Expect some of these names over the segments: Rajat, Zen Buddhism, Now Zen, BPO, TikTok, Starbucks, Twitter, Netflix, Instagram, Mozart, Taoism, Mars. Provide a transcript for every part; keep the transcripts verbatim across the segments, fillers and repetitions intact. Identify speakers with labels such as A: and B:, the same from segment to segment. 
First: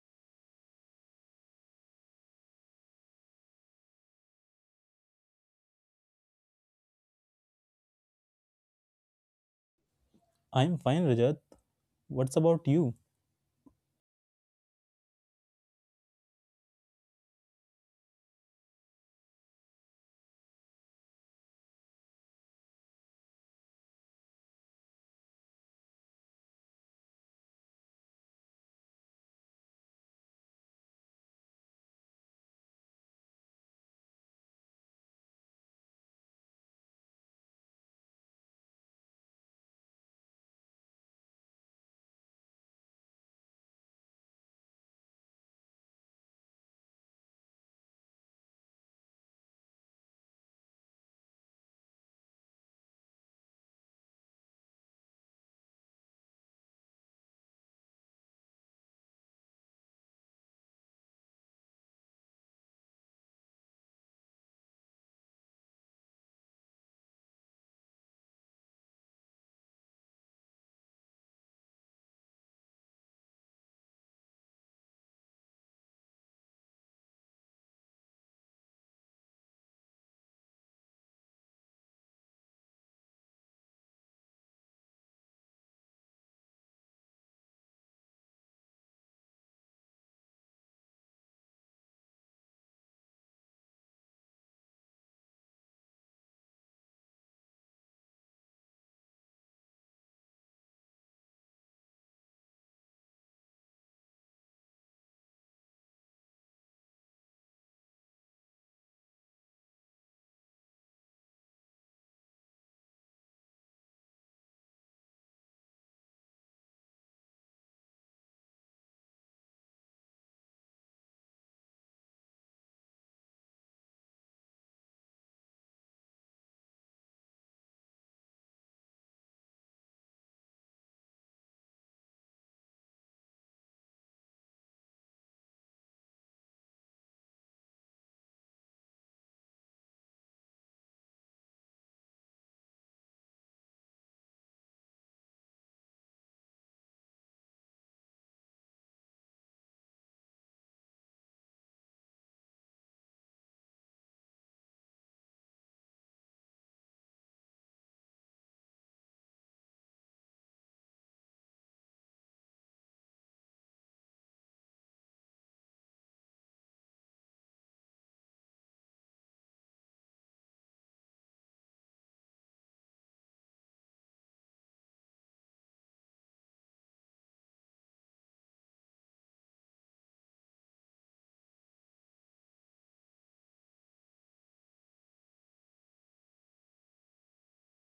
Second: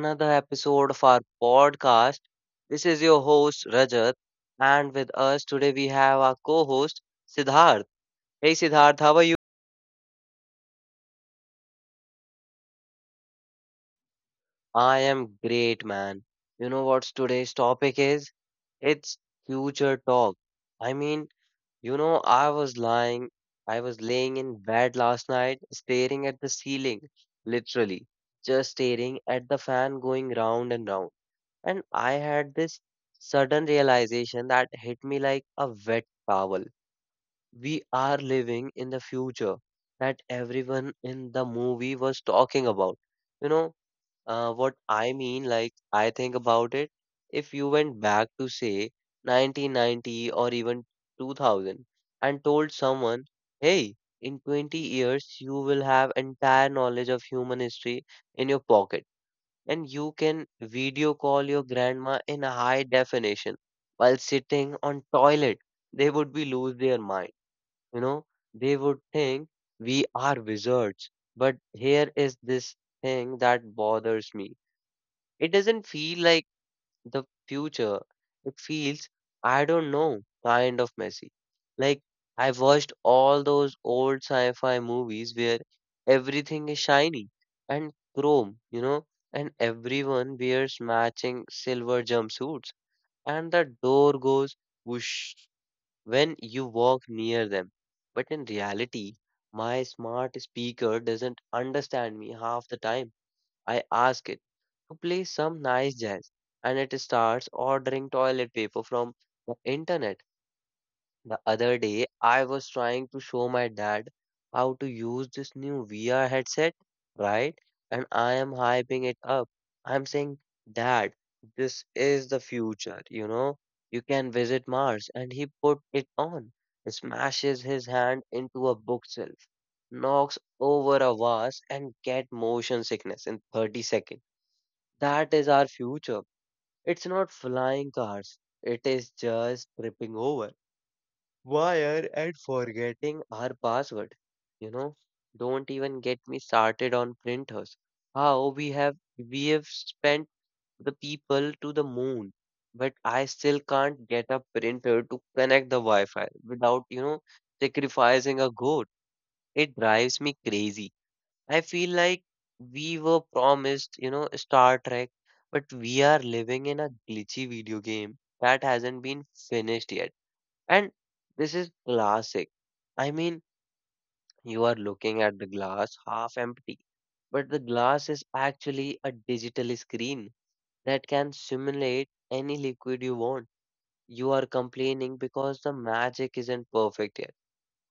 A: another episode of our podcast. This is your host, Rajat, and with us today we have our co host, Siddharth. Hey, Siddharth, how are you?
B: I'm fine, Rajat. What's about you?
A: I am great, man. You know what's today's topic is? It's future talk. I mean, you know, I was lying, I was laying in bed last night, staring at the ceiling, literally, just staring at the fan going round and round. And I had this sudden realization that hit me like a wet towel. We are living in the future that everyone in the movie was talking about. You know, uh, what I mean, like, I think about it. If you went back to, say, nineteen ninety or even two thousand and told someone, hey, in twenty years, you will have entire knowledge of human history in your pocket and you can video call your grandma in a high definition while sitting on toilet, they would be lose their mind. You know, they would think we are wizards. But here is this thing that bothers me. It doesn't feel like the future. It feels, I don't know, kind of messy. Like, I watched all those old sci fi movies where everything is shiny and chrome, you know, and everyone wears matching silver jumpsuits, and the door goes whoosh when you walk near them. But in reality, my smart speaker doesn't understand me half the time. I ask it to play some nice jazz, and it starts ordering toilet paper from the internet. The other day, I was trying to show my dad how to use this new V R headset, right? And I am hyping it up. I'm saying, Dad, this is the future, you know? You can visit Mars. And he put it on, smashes his hand into a bookshelf, knocks over a vase, and get motion sickness in thirty seconds. That is our future. It's not flying cars. It is just tripping over wire and forgetting our password. You know, don't even get me started on printers. How we have we have spent the people to the moon, but I still can't get a printer to connect the Wi-Fi without, you know, sacrificing a goat. It drives me crazy. I feel like we were promised, you know, Star Trek, but we are living in a glitchy video game that hasn't been finished yet. And this is classic. I mean, you are looking at the glass half empty, but the glass is actually a digital screen that can simulate any liquid you want. You are complaining because the magic isn't perfect yet,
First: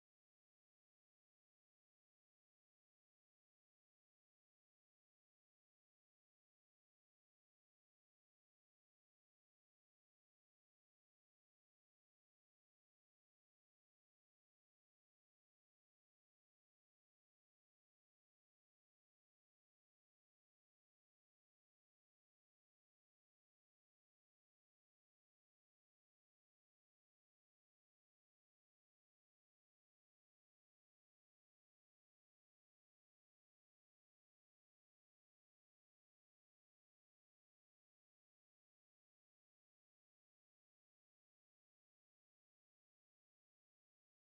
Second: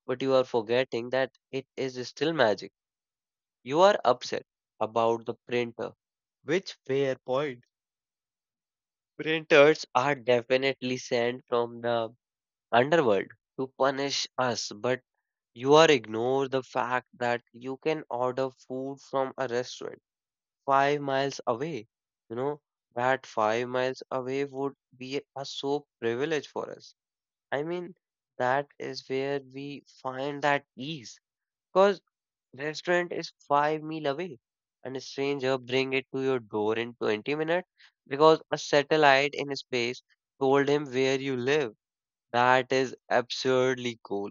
A: but you are forgetting that it is still magic. You are upset about the printer, which fair point. Printers are definitely sent from the underworld to punish us, but you are ignore the fact that you can order food from a restaurant five miles away. You know, that five miles away would be a so privilege for us. I mean, that is where we find that ease. Because. Restaurant is five meal away, and a stranger bring it to your door in twenty minutes because a satellite in space told him where you live. That is absurdly cool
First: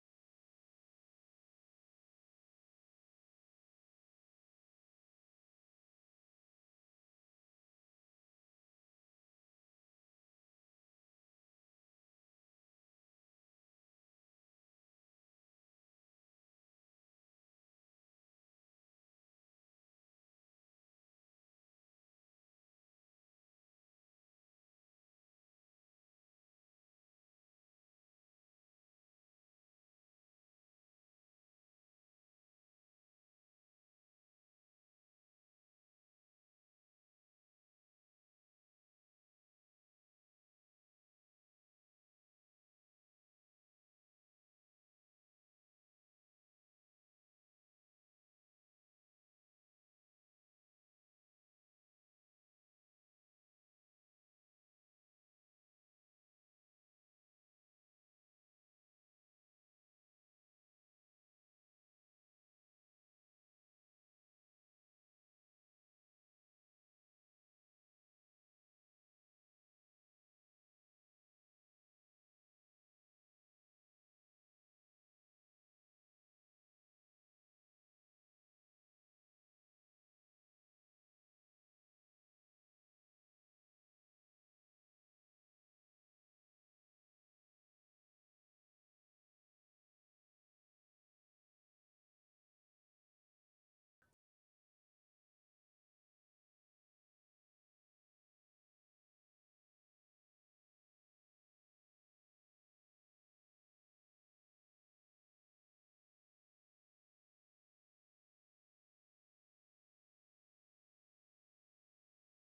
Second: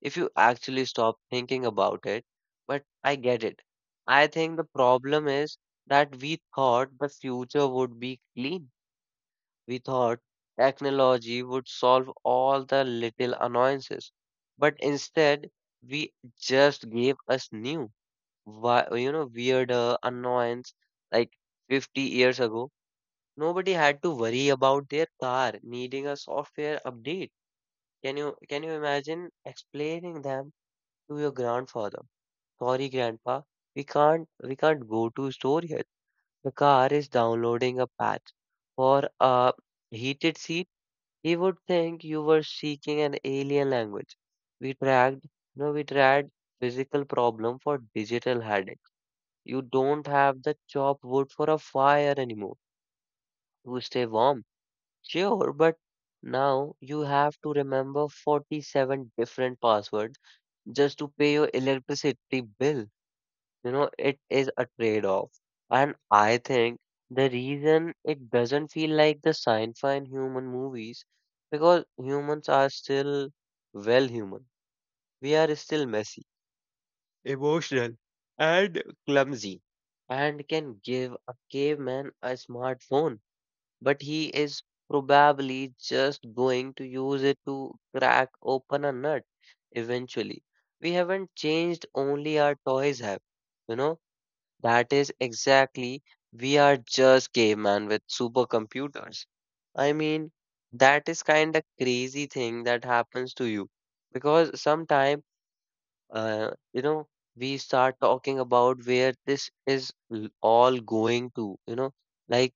A: if you actually stop thinking about it. But I get it. I think the problem is that we thought the future would be clean. We thought technology would solve all the little annoyances, but instead we just gave us new why you know weird uh, annoyance. Like fifty years ago nobody had to worry about their car needing a software update. Can you can you imagine explaining them to your grandfather? Sorry grandpa, we can't we can't go to store yet, the car is downloading a patch for a heated seat. He would think you were seeking an alien language. We tracked no We tried physical problem for digital headache. You don't have the chopped wood for a fire anymore to stay warm. Sure, but now you have to remember forty-seven different passwords just to pay your electricity bill. You know, it is a trade-off. And I think the reason it doesn't feel like the sci-fi and human movies because humans are still well human. We are still messy emotional, and clumsy, and can give a caveman a smartphone, but he is probably just going to use it to crack open a nut eventually. We haven't changed, only our toys have. You know, that is exactly we are just caveman with supercomputers. I mean, that is kind of crazy thing that happens to you because sometimes uh, you know, we start talking about where this is l- all going to, you know, like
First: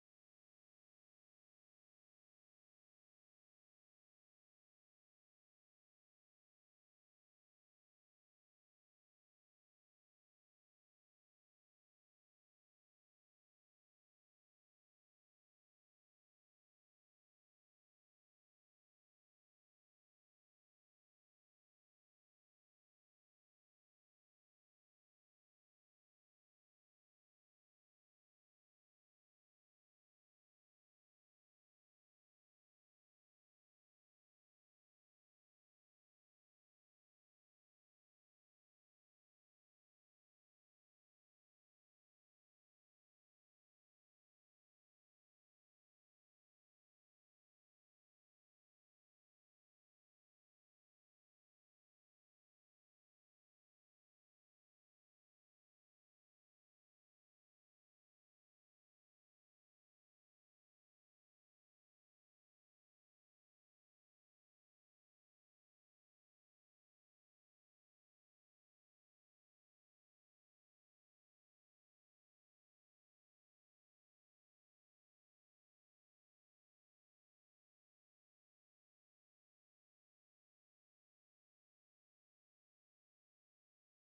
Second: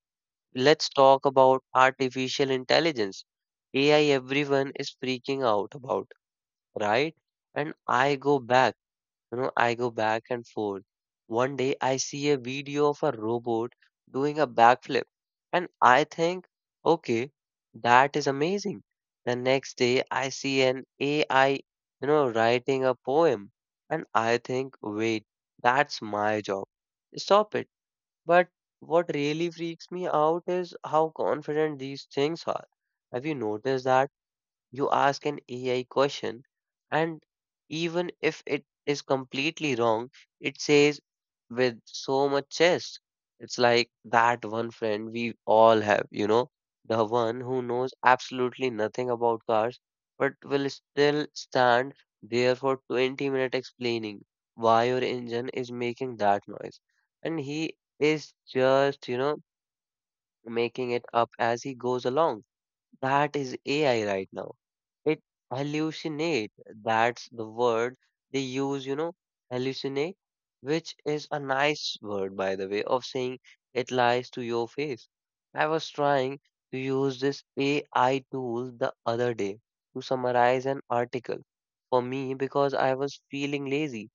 A: let's talk about artificial intelligence. A I, everyone is freaking out about, right? And I go back you know, I go back and forth. One day I see a video of a robot doing a backflip, and I think, okay, that is amazing. The next day I see an A I, you know, writing a poem, and I think, wait, that's my job. Stop it. But what really freaks me out is how confident these things are. Have you noticed that? You ask an A I question, and even if it is completely wrong, it says with so much zest. It's like that one friend we all have, you know, the one who knows absolutely nothing about cars, but will still stand there for twenty minutes explaining why your engine is making that noise. And he is just, you know, making it up as he goes along. That is A I right now. It hallucinate. That's the word they use, you know, hallucinate, which is a nice word, by the way, of saying it lies to your face. I was trying to use this A I tool the other day to summarize an article for me because I was feeling lazy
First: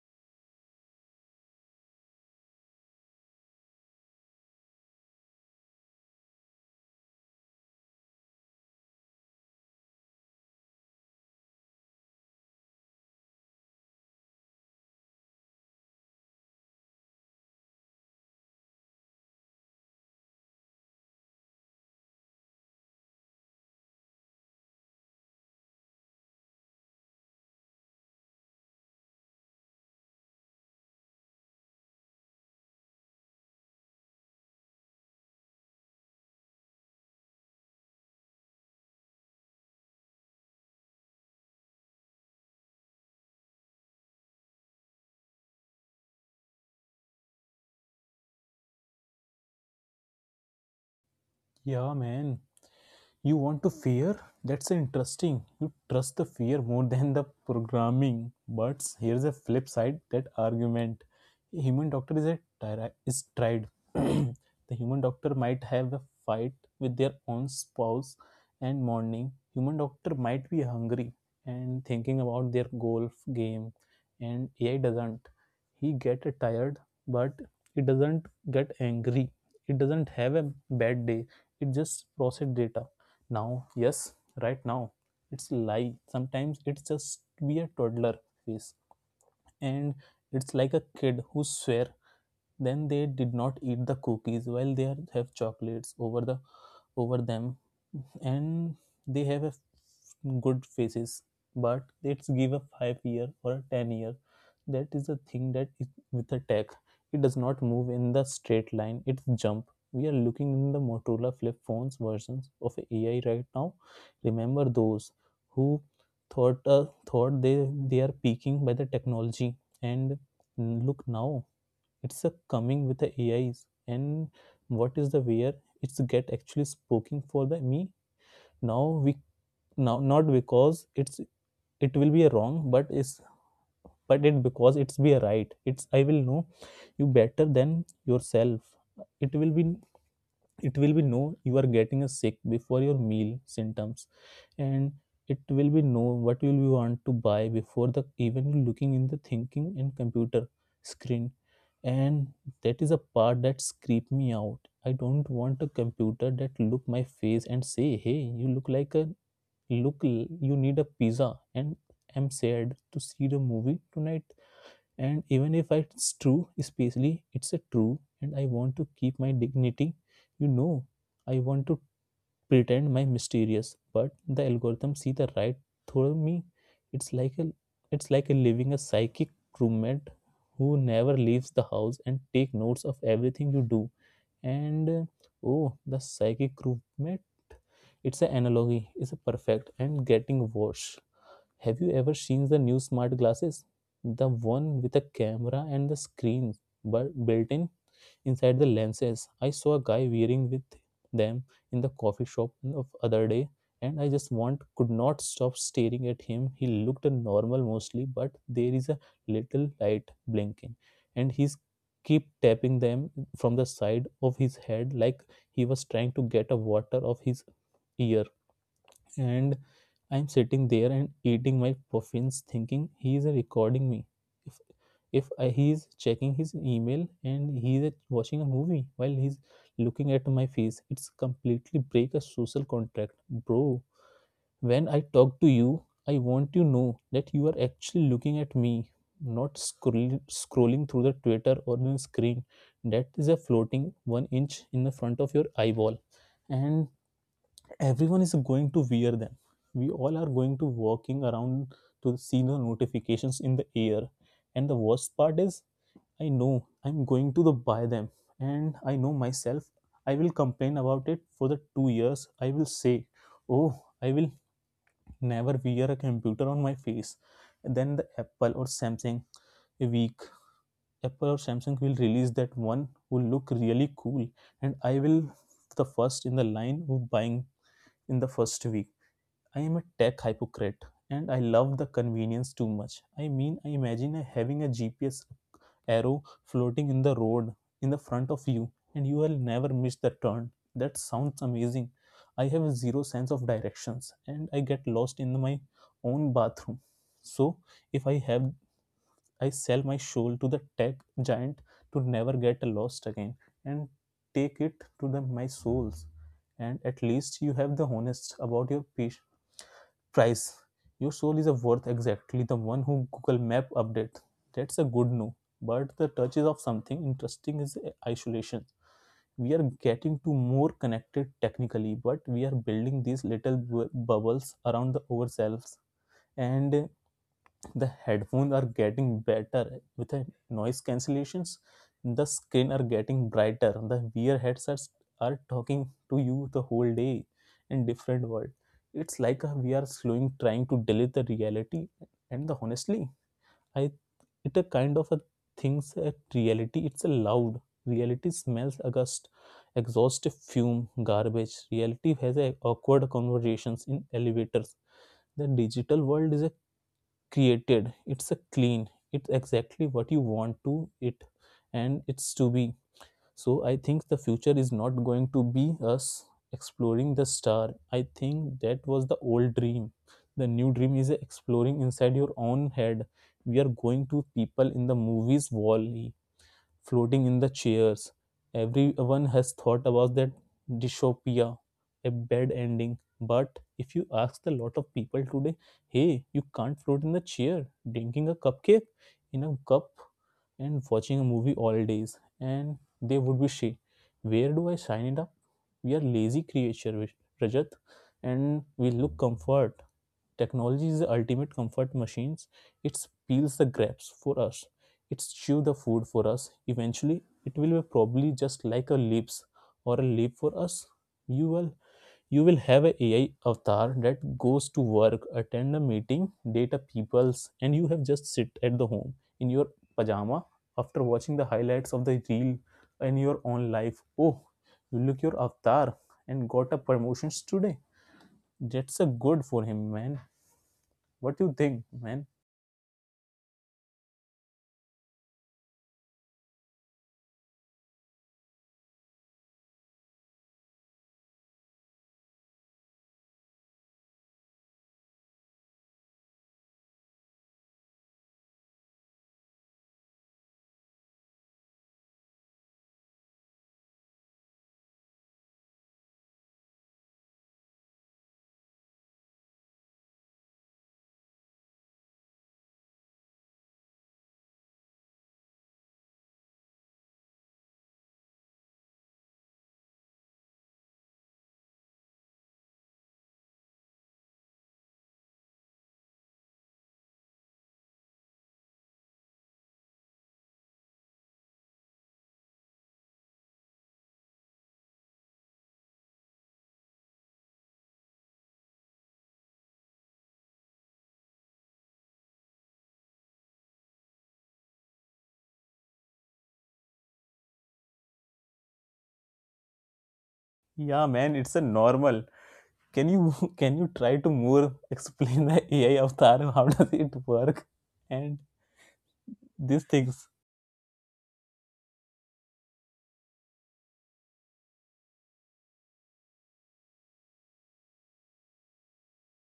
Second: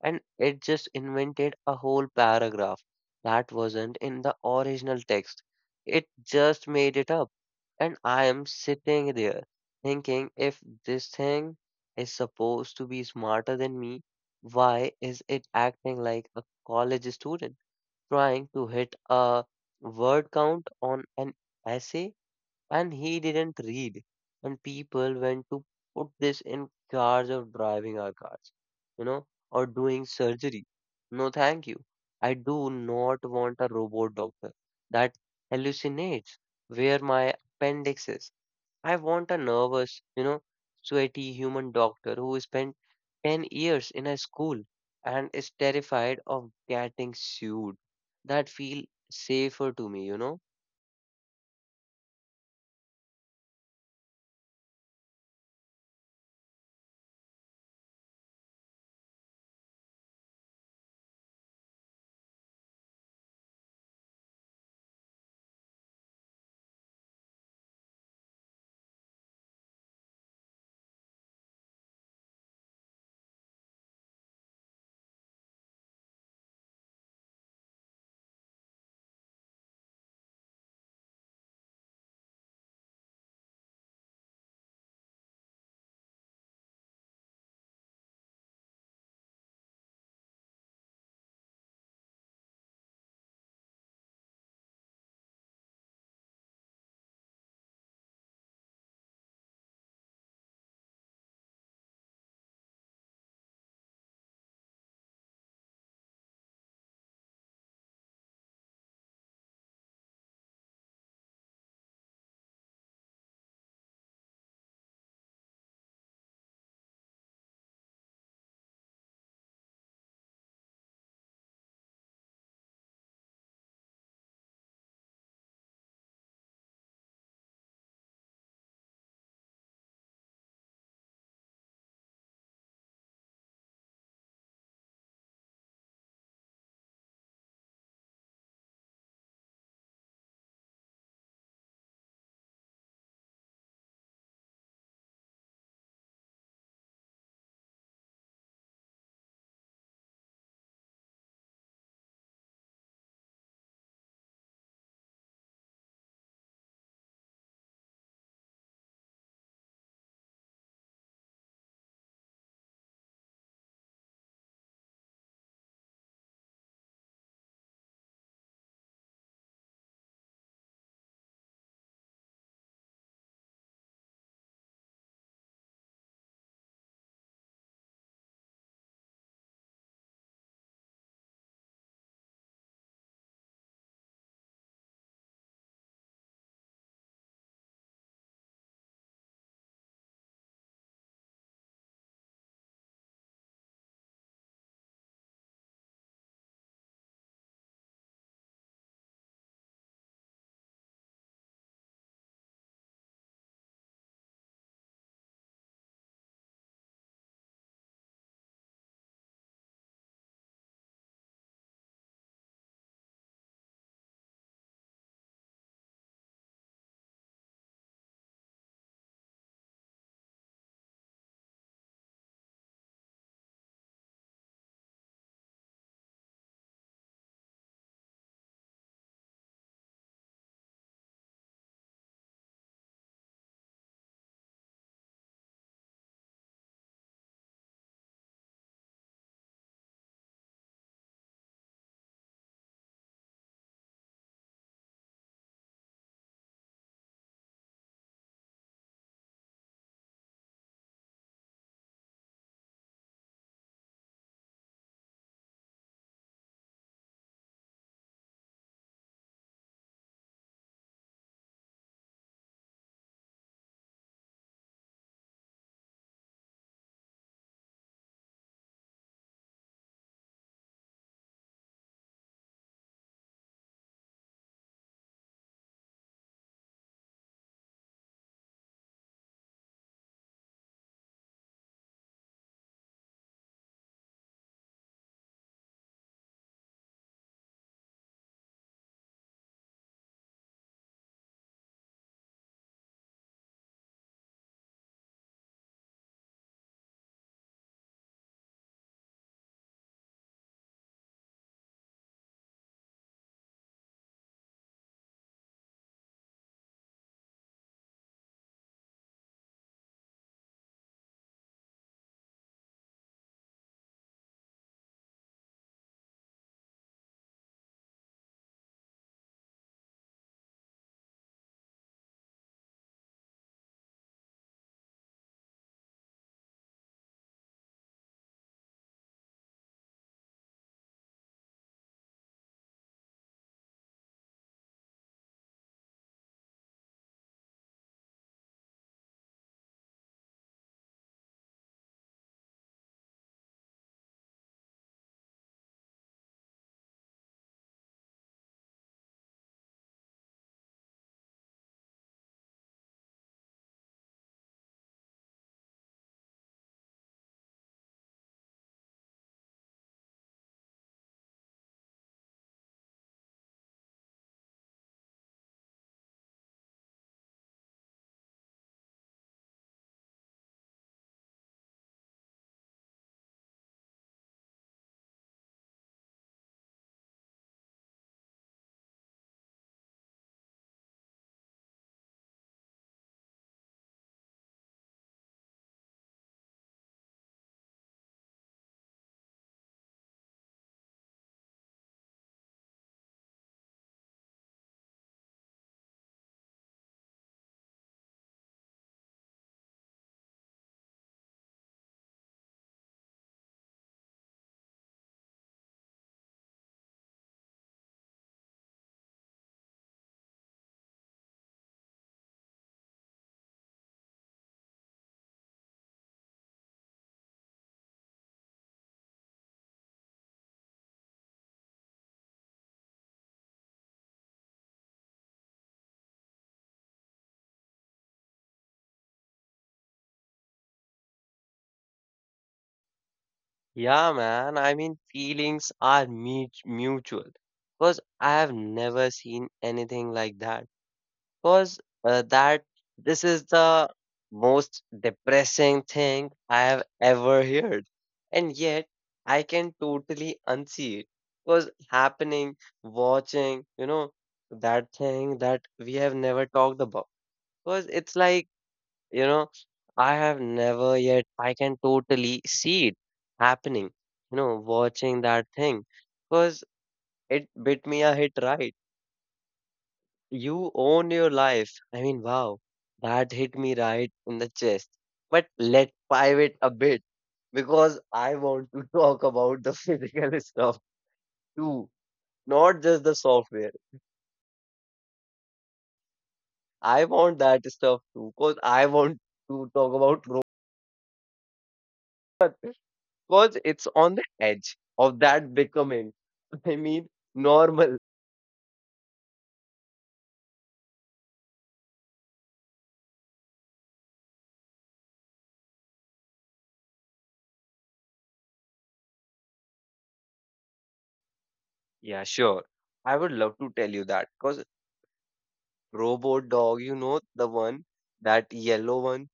A: and it just invented a whole paragraph that wasn't in the original text. It just made it up. And I am sitting there thinking if this thing is supposed to be smarter than me, why is it acting like a college student trying to hit a word count on an essay and he didn't read. And people went to put this in charge of driving our cars, you know, or doing surgery. No, thank you. I do not want a robot doctor that hallucinates where my appendix is. I want a nervous, you know, sweaty human doctor who spent ten years in a school and is terrified of getting sued. That feel safer to me, you know.
B: Yeah, man. You want to fear? That's interesting. You trust the fear more than the programming. But here's a flip side that argument. A human doctor is a tyra- is tried. The human doctor might have a fight with their own spouse and morning. Human doctor might be hungry and thinking about their golf game, and A I doesn't. He get tired, but it doesn't get angry. It doesn't have a bad day. It just process data now. Yes, right now, it's like sometimes it's just be a toddler face, and it's like a kid who swear then they did not eat the cookies while they are, have chocolates over the over them, and they have a good faces. But let's give a five year or a ten year. That is the thing that is with a tech. It does not move in the straight line, it's jump. We are looking in the Motorola flip phones versions of AI right now. Remember those who thought uh, thought they they are peaking by the technology? And look now, it's a coming with the AIs. And what is the where it's get actually spoken for the me? Now we now, not because it's it will be a wrong, but is but it because it's be a right, it's I will know you better than yourself. It will be it will be know you are getting a sick before your meal symptoms, and it will be know what will you want to buy before the even looking in the thinking and computer screen. And that is a part that creep me out. I don't want a computer that look my face and say, hey, you look like a look, you need a pizza, and I'm sad to see the movie tonight. And even if it's true, especially it's a true, and I want to keep my dignity, you know I want to pretend my mysterious, but the algorithm see the right through me. It's like a it's like a living a psychic roommate who never leaves the house and take notes of everything you do. And uh, Oh, the psychic roommate, it's an analogy, it's a perfect and getting worse. Have you ever seen the new smart glasses? The one with a camera and the screen bu- built in inside the lenses. I saw a guy wearing with them in the coffee shop of other day, and I just want could not stop staring at him. He looked normal mostly, but there is a little light blinking, and he's keep tapping them from the side of his head like he was trying to get a water of his ear. And I'm sitting there and eating my puffins, thinking he is recording me. If if I, He is checking his email, and he is watching a movie while he's looking at my face. It's completely break a social contract, bro. When I talk to you, I want you to know that you are actually looking at me, not scroll scrolling through the Twitter or the screen that is a floating one inch in the front of your eyeball. And everyone is going to wear them. We all are going to walking around to see the notifications in the air. And the worst part is, I know I'm going to the buy them, and I know myself. I will complain about it for the two years. I will say, oh, I will never wear a computer on my face. And then the apple or samsung a week Apple or Samsung will release that one will look really cool. And I will the first in the line of buying in the first week. I am a tech hypocrite, and I love the convenience too much. I mean, I imagine having a G P S arrow floating in the road in the front of you, and you will never miss the turn. That sounds amazing. I have zero sense of directions, and I get lost in my own bathroom. So, if I have I sell my soul to the tech giant to never get lost again, and take it to the my souls. And at least you have the honest about your price. Your soul is a worth exactly the one who Google Map update. That's a good no. But the touches of something interesting is isolation. We are getting to more connected technically, but we are building these little bu- bubbles around the ourselves. And the headphones are getting better with the noise cancellations, the screen are getting brighter, the VR headsets are talking to you the whole day in different world. It's like uh, we are slowing trying to delete the reality. And the honestly, I it a kind of a things at reality. It's a loud reality smells august exhaust fume garbage reality has a awkward conversations in elevators. The digital world is a created, it's a clean, it's exactly what you want to it, and it's to be. So I think the future is not going to be us exploring the star. I think that was the old dream. The new dream is exploring inside your own head. We are going to people in the movies wall e floating in the chairs. Everyone has thought about that dystopia, a bad ending. But if you ask a lot of people today, hey, you can't float in the chair, drinking a cupcake in a cup and watching a movie all days, and they would be she. Where do I sign it up? We are lazy creature, Rajat, and we look comfort. Technology is the ultimate comfort machines. It peels the grapes for us. It chew the food for us. Eventually, it will be probably just like a lips or a leap for us. You will you will have a AI avatar that goes to work, attend a meeting, date a peoples, and you have just sit at the home in your pajama after watching the highlights of the reel in your own life. Oh, you look your avatar and got a promotions today. That's a good for him, man. What do you think, man?
A: Yeah, man. I mean, feelings are mut- mutual. Because I have never seen anything like that. Because uh, that this is the most depressing thing I have ever heard, and yet I can totally unsee it. Because happening, watching, you know, that thing that we have never talked about. Because it's like you know, I have never yet, I can totally see it happening, you know, watching that thing because it bit me a hit right. You own your life. I mean, wow, that hit me right in the chest. But let's pivot a bit because I want to talk about the physical stuff too, not just the software. I want that stuff too because I want to talk about robots. Because it's on the edge of that becoming, I mean, normal.
B: Yeah, man, it's a normal. Can you can you try to more explain the A I avatar? How does it work? And these things.
A: Yeah, sure. I would love to tell you that because robot dog, you know, the one, that yellow one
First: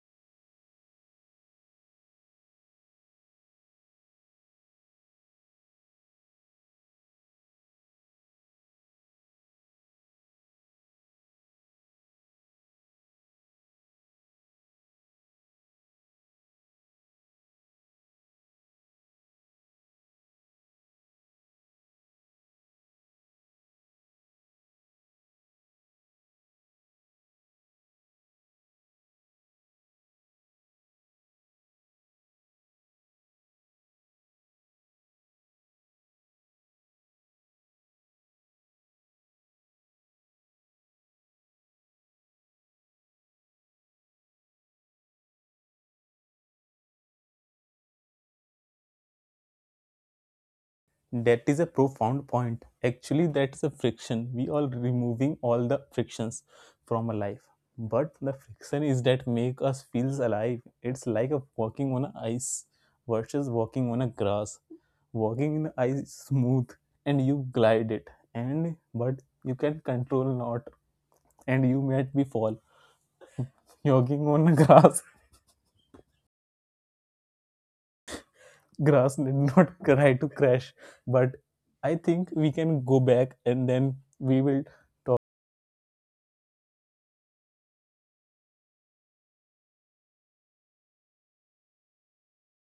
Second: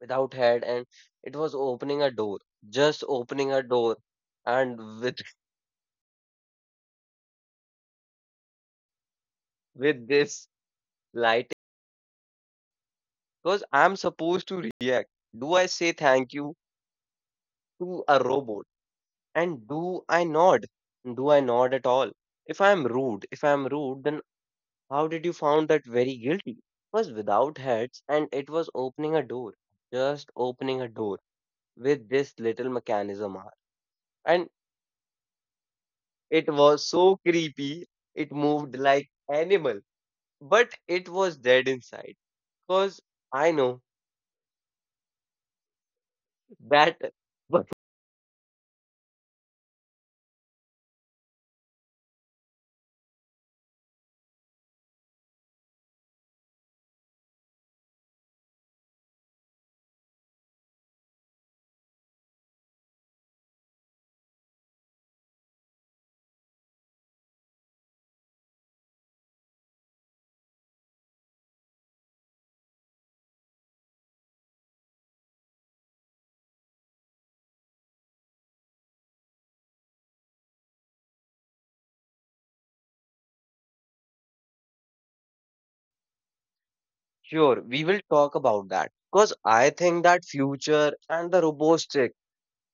A: without head, and it was opening a door, just opening a door, and with with this lighting, because I'm supposed to react. Do I say thank you to a robot? And do I nod? Do I nod at all? If I'm rude, if I'm rude, then How did you found that very guilty? Was without heads and it was opening a door, just opening a door with this little mechanism arm. And it was so creepy. It moved like animal, but it was dead inside. Cause I know that, but
B: That is a profound point. Actually, that's a friction. We are removing all the frictions from a life. But the friction is that make us feels alive. It's like a walking on a ice versus walking on a grass. Walking in the ice is smooth, and you glide it. And but you can control not, and you made me fall. Jogging on the grass, grass did not try to crash, but I think we can go back and then we will talk.
A: sure we will talk about that. Cause I think that future and the robotic.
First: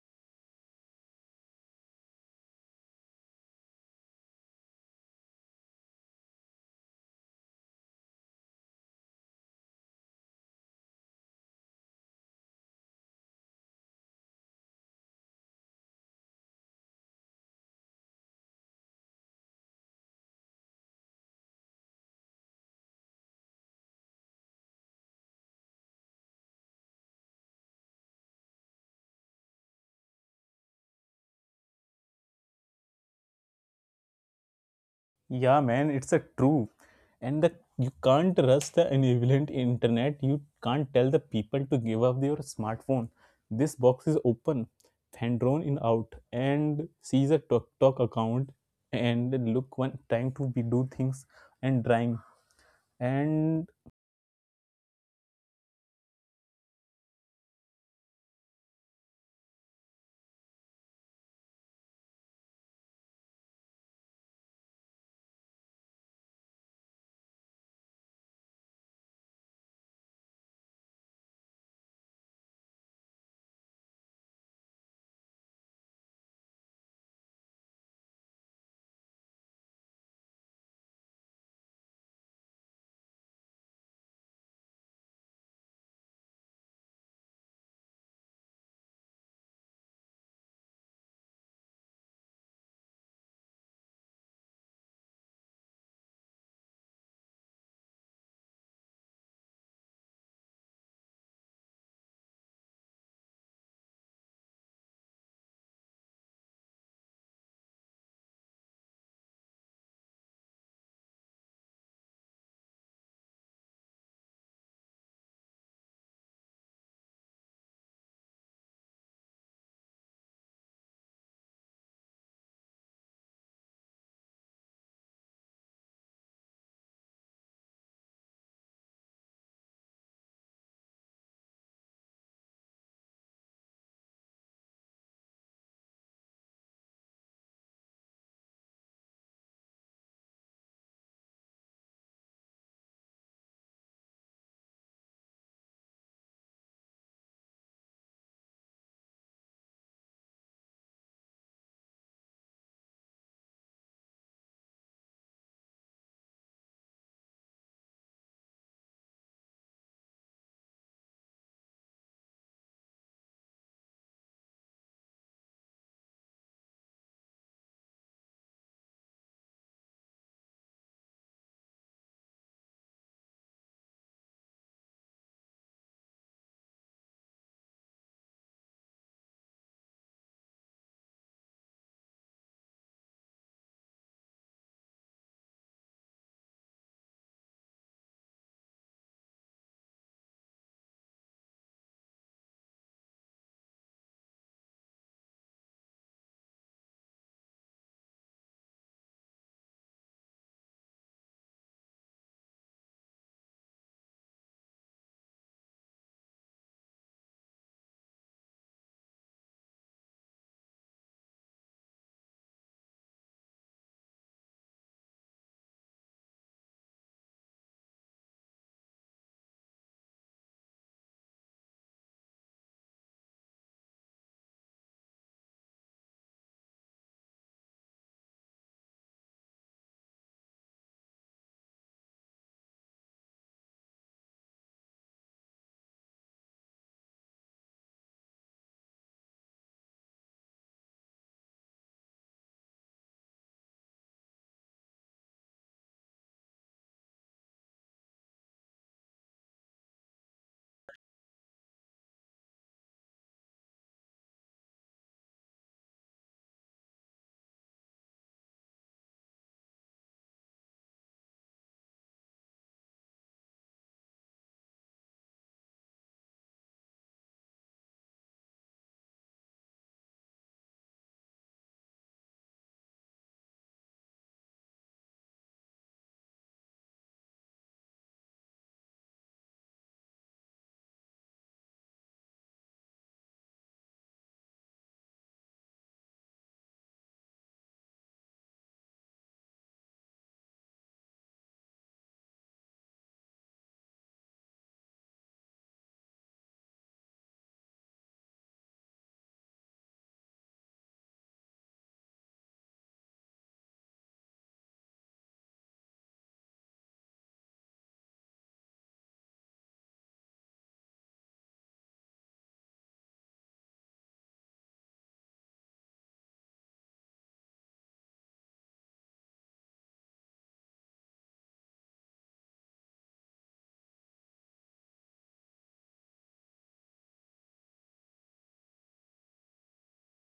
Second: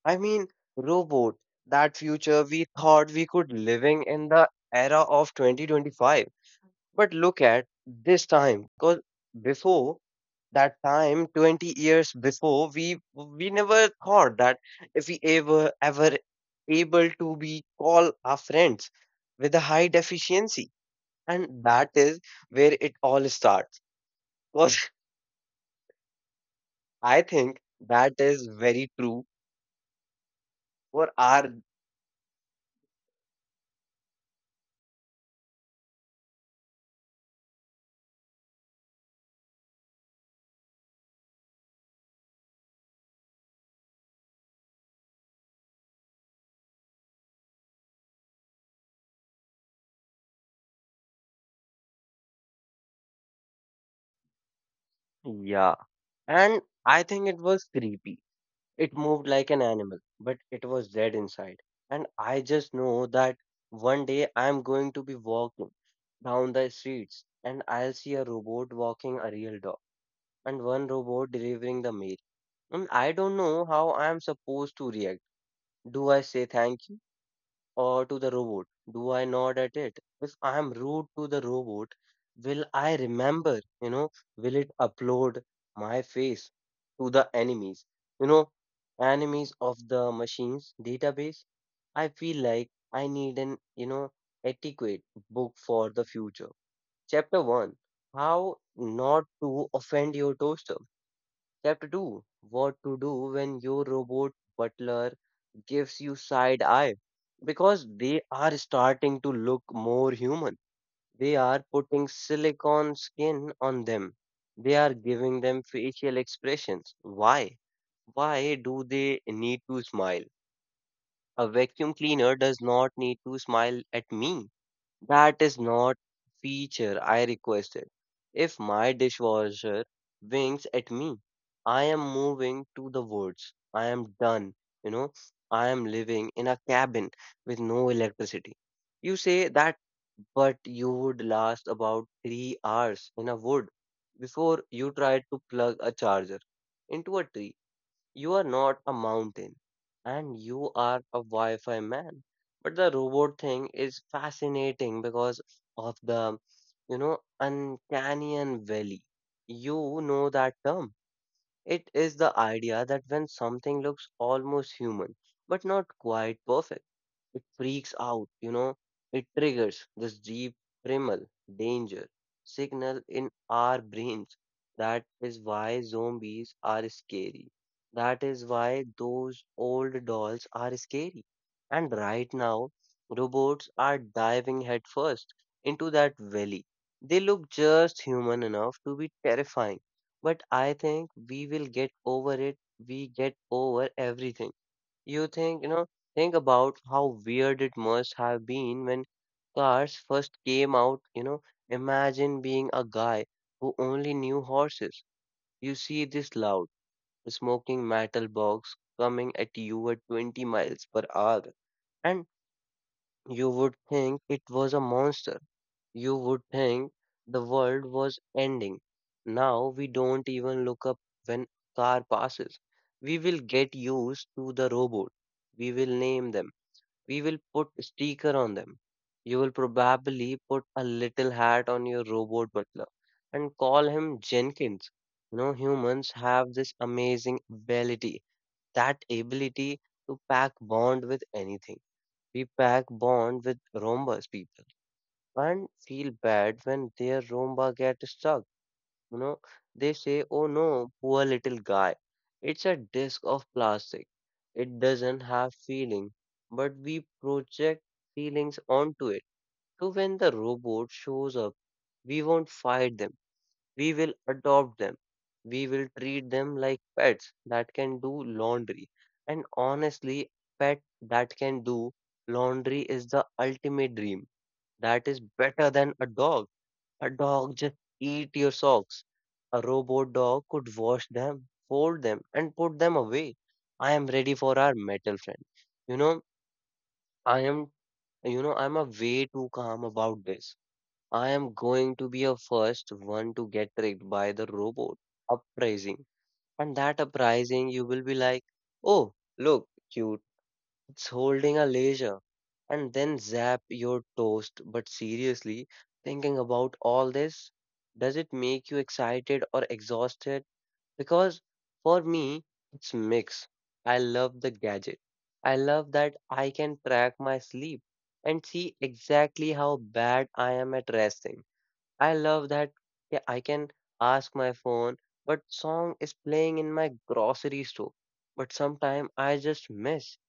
A: I mean robot. That future we thought we could living in the era of twenty twenty-five. But look at this time, because before that time, twenty years before, we we never thought that if we ever ever able to be call our friends with a high deficiency, and that is where it all starts. Because I think that is very true for our
B: Yeah, man, it's a true. And the you can't trust the enabled internet. You can't tell the people to give up their smartphone. This box is open. Thandron in out and sees a TikTok account, and look one trying to be do things and trying and
A: yeah, and I think it was creepy. It moved like an animal, but it was dead inside. And I just know that one day I'm going to be walking down the streets and I'll see a robot walking a real dog and one robot delivering the mail. And I don't know how I'm supposed to react. Do I say thank you? Or to the robot? Do I nod at it? If I am rude to the robot, will I remember? You know, will it upload my face to the enemies? You know, enemies of the machine's database. I feel like I need an you know, etiquette book for the future. Chapter one: How Not to Offend Your Toaster. Chapter two: What to do when your robot butler gives you side eye, because they are starting to look more human. They are putting silicone skin on them. They are giving them facial expressions. Why? Why do they need to smile? A vacuum cleaner does not need to smile at me. That is not feature I requested. If my dishwasher winks at me, I am moving to the woods. I am done. You know, I am living in a cabin with no electricity. You say that, but you would last about three hours in a wood before you try to plug a charger into a tree. You are not a mountain and you are a Wi Fi man. But the robot thing is fascinating because of the, you know, uncanny valley. You know that term. It is the idea that when something looks almost human but not quite perfect, it freaks out, you know, it triggers this deep primal danger signal in our brains. That is why zombies are scary. That is why those old dolls are scary. And right now, robots are diving headfirst into that valley. They look just human enough to be terrifying. But I think we will get over it. We get over everything you think, you know, Think about how weird it must have been when cars first came out, you know, Imagine being a guy who only knew horses. You see this loud, smoking metal box coming at you at twenty miles per hour, and you would think it was a monster. You would think the world was ending. Now we don't even look up when car passes. We will get used to the robot. We will name them, we will put sticker on them. You will probably put a little hat on your robot butler and call him Jenkins. You know, humans have this amazing ability, that ability to pack bond with anything. We pack bond with Roomba's people and feel bad when their Roomba get stuck you know, they say, oh no, poor little guy. It's a disc of plastic. It doesn't have feeling, but we project feelings onto it. So when the robot shows up, we won't fight them. We will adopt them. We will treat them like pets that can do laundry. And honestly, pet that can do laundry is the ultimate dream. That is better than a dog. A dog just eat your socks. A robot dog could wash them, fold them, and put them away. I am ready for our metal friend. You know, I am, you know, I'm a way too calm about this. I am going to be a first one to get tricked by the robot uprising. And that uprising, you will be like, oh, look, cute, it's holding a laser and then zap your toast. But seriously, thinking about all this, does it make you excited or exhausted? Because for me, it's mix. I love the gadget. I love that I can track my sleep and see exactly how bad I am at resting. I love that, yeah, I can ask my phone what song is playing in my grocery store. But sometimes I just miss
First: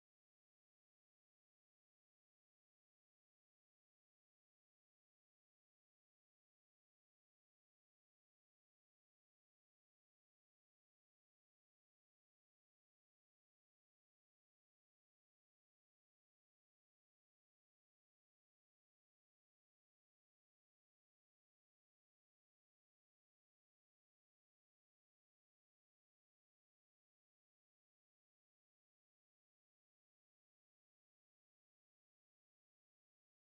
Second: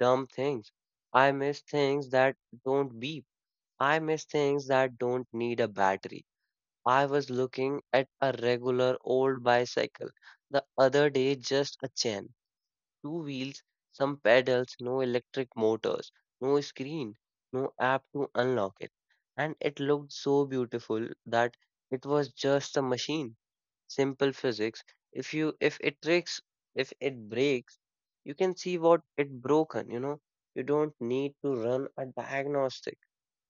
A: dumb things. I miss things that don't beep. I miss things that don't need a battery. I was looking at a regular old bicycle the other day, just a chain, two wheels, some pedals, no electric motors, no screen, no app to unlock it. And it looked so beautiful that it was just a machine. Simple physics. If you if it breaks if it breaks, you can see what it broken, you know. You don't need to run a diagnostic.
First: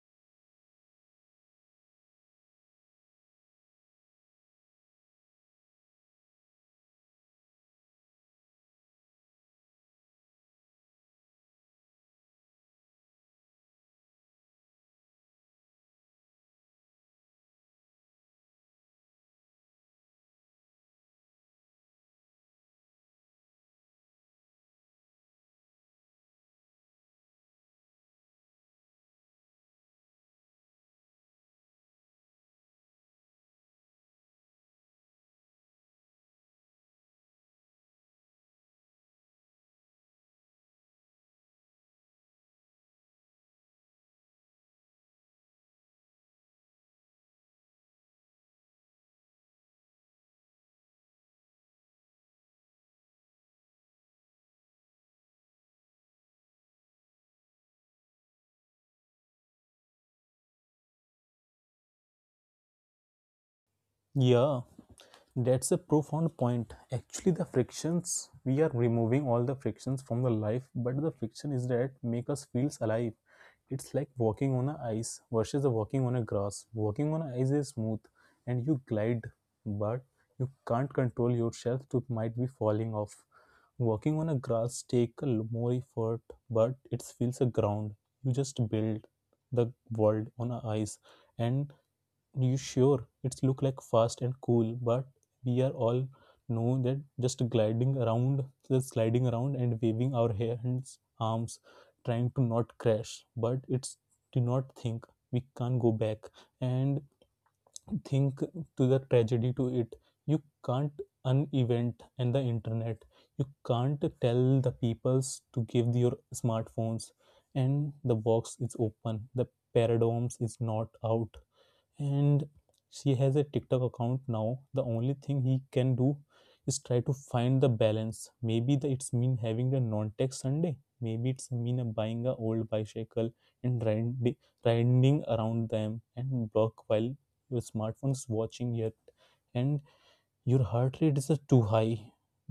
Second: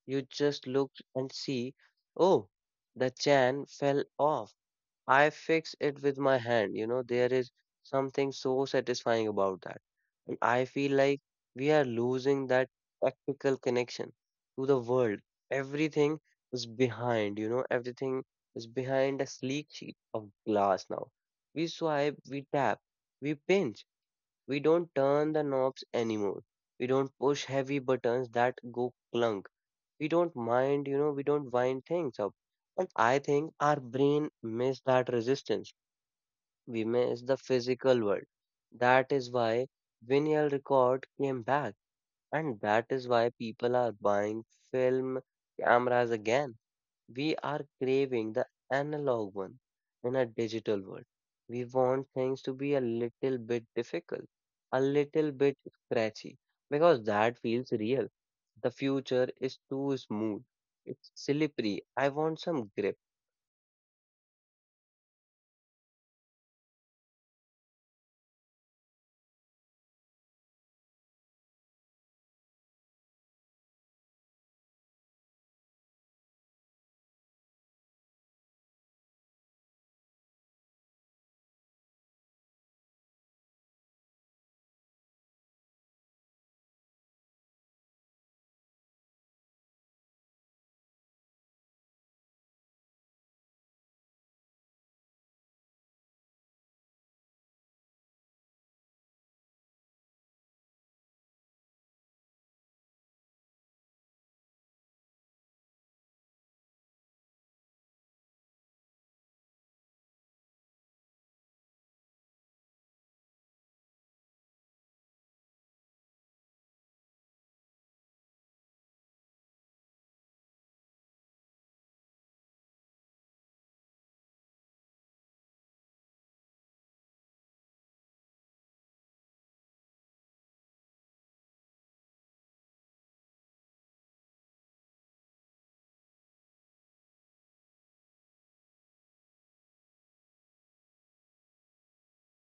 A: You just look and see, oh, the chain fell off, I fix it with my hand. You know, there is something so satisfying about that. And I feel like we are losing that practical connection to the world. Everything is behind, you know, everything is behind a sleek sheet of glass now. We swipe, we tap, we pinch. We don't turn the knobs anymore. We don't push heavy buttons that go clunk. We don't mind, you know, we don't wind things up. And I think our brain miss that resistance. We miss the physical world. That is why vinyl record came back. And that is why people are buying film cameras again. We are craving the analog one in a digital world. We want things to be a little bit difficult, a little bit scratchy, because that feels real. The future is too smooth. It's slippery. I want some grip.
B: yeah. That's a profound point. Actually, the frictions, we are removing all the frictions from the life, but the friction is that make us feels alive. It's like walking on a ice versus the walking on a grass. Walking on a ice is smooth, and you glide, but you can't control yourself to might be falling off. Walking on a grass take a l- more effort, but it feels a ground. You just build the world on a ice, and you sure? It's look like fast and cool, but we are all know that just gliding around, just sliding around and waving our hands, arms, trying to not crash. But it's do not think we can't go back and think to the tragedy to it. You can't unevent and the internet. You can't tell the peoples to give your smartphones, and the box is open. The paradigms is not out, and she has a TikTok account now. The only thing he can do is try to find the balance. Maybe the, it's mean having a non-tech Sunday. Maybe it's mean a buying a old bicycle and riding, riding around them and work while your smartphone's watching it, and your heart rate is uh, too high.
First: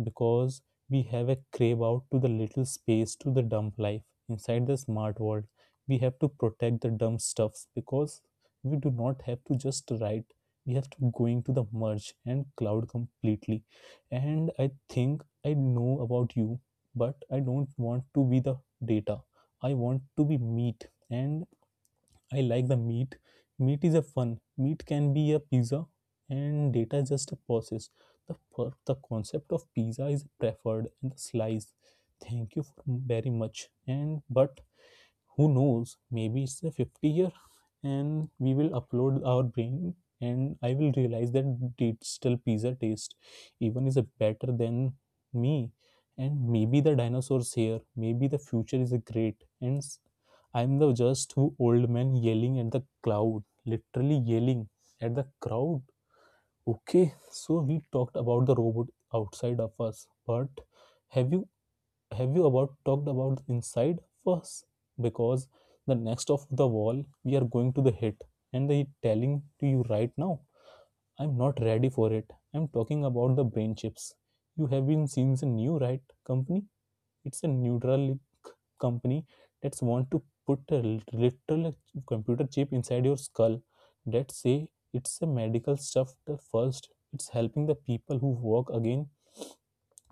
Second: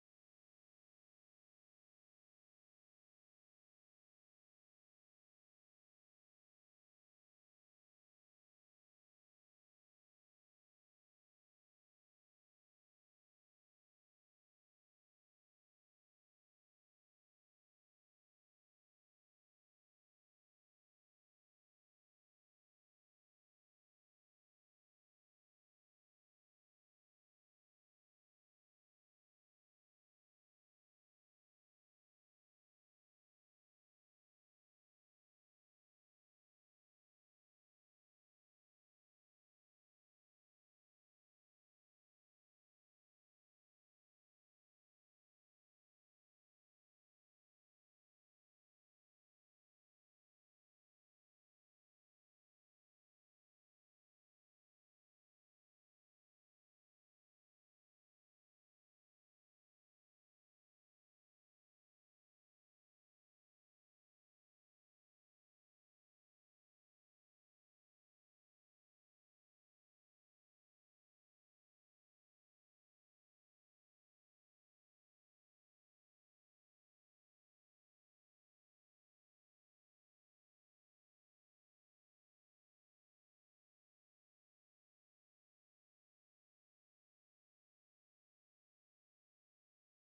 B: Because we have a crave out to the little space to the dumb life inside the smart world, we have to protect the dumb stuffs because we do not have to just write. We have to going to the merge and cloud completely. And I think I know about you, but I don't want to be the data. I want to be meat. And I like the meat. Meat is a fun. Meat can be a pizza, and data is just a process. The per- the concept of pizza is preferred and the slice. Thank you for very much. And but who knows, maybe it's a fifty year and we will upload our brain and I will realize that digital pizza taste even is a better than me. And maybe the dinosaurs here, maybe the future is a great and s- I'm the just who old man yelling at the cloud, literally yelling at the crowd. Okay, so we talked about the robot outside of us, but have you have you about talked about the inside first? Because the next of the wall we are going to the hit and the telling to you right now, I'm not ready for it. I'm talking about the brain chips. You have been seen the new right company. It's a neutral company that's want to put a lit- literal computer chip inside your skull. Let's say it's a medical stuff the first, it's helping the people who walk again,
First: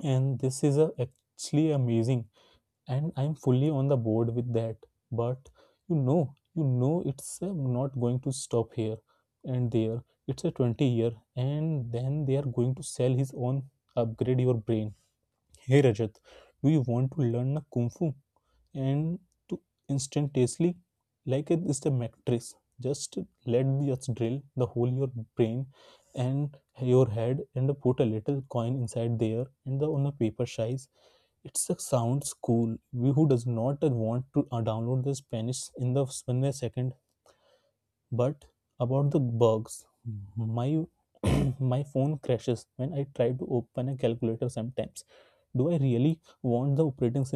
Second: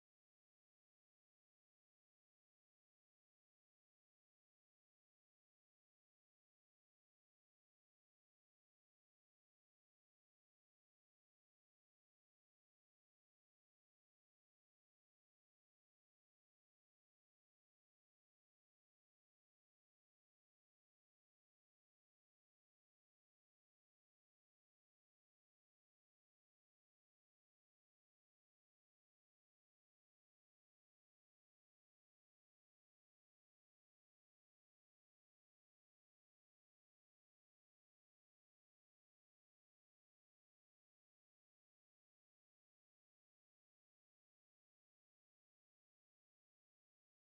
B: and this is a actually amazing, and I'm fully on the board with that. But you know you know it's uh, not going to stop here. And there it's a twenty year and then they are going to sell his own, upgrade your brain. Hey Rajat, do you want to learn kung fu and to instantaneously, like it is the mattress. Just let just drill the hole in your brain and your head and put a little coin inside there and the on a paper size. It sounds cool. We Who does not want to uh, download the Spanish in the in a second? But about the bugs, my my phone crashes when I try to open a calculator sometimes. Do I really want the operating,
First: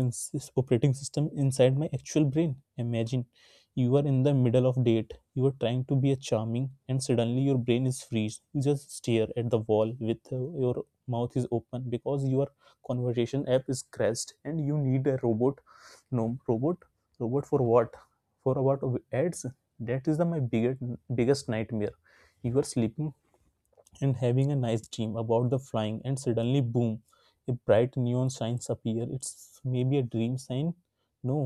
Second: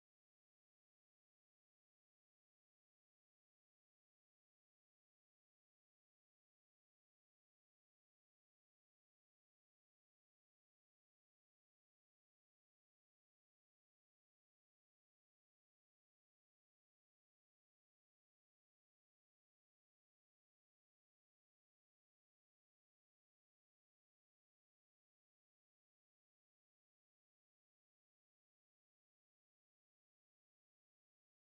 B: operating system inside my actual brain? Imagine you are in the middle of date, you are trying to be a charming and suddenly your brain is freeze, you just stare at the wall with uh, your mouth is open because your conversation app is crashed and you need a robot. No robot, robot for what? For about ads. That is the my biggest biggest nightmare. You are sleeping and having a nice dream about the flying and suddenly boom, a bright neon sign appear. It's maybe a dream sign. No,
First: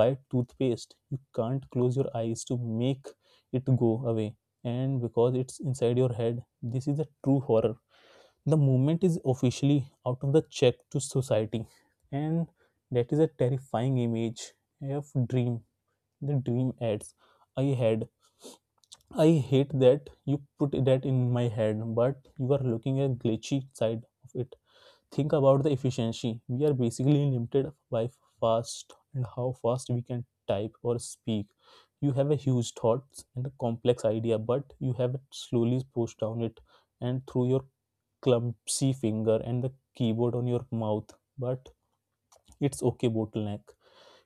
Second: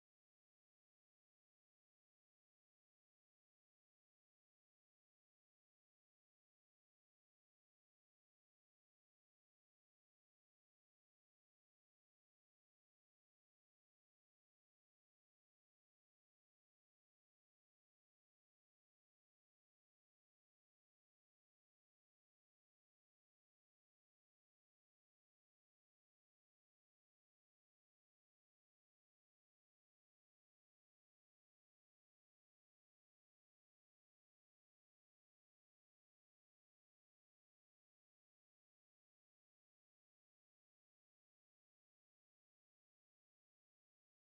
B: buy toothpaste. You can't close your eyes to make it go away, and because it's inside your head, this is a true horror. The movement is officially out of the check to society. And that is a terrifying image of dream, the dream adds I had. I hate that you put that in my head, but you are looking at glitchy side of it. Think about the efficiency. We are basically limited by fast and how fast we can type or speak. You have a huge thoughts and a complex idea, but you have it slowly pushed down it and through your clumsy finger and the keyboard on your mouth. But it's okay, bottleneck.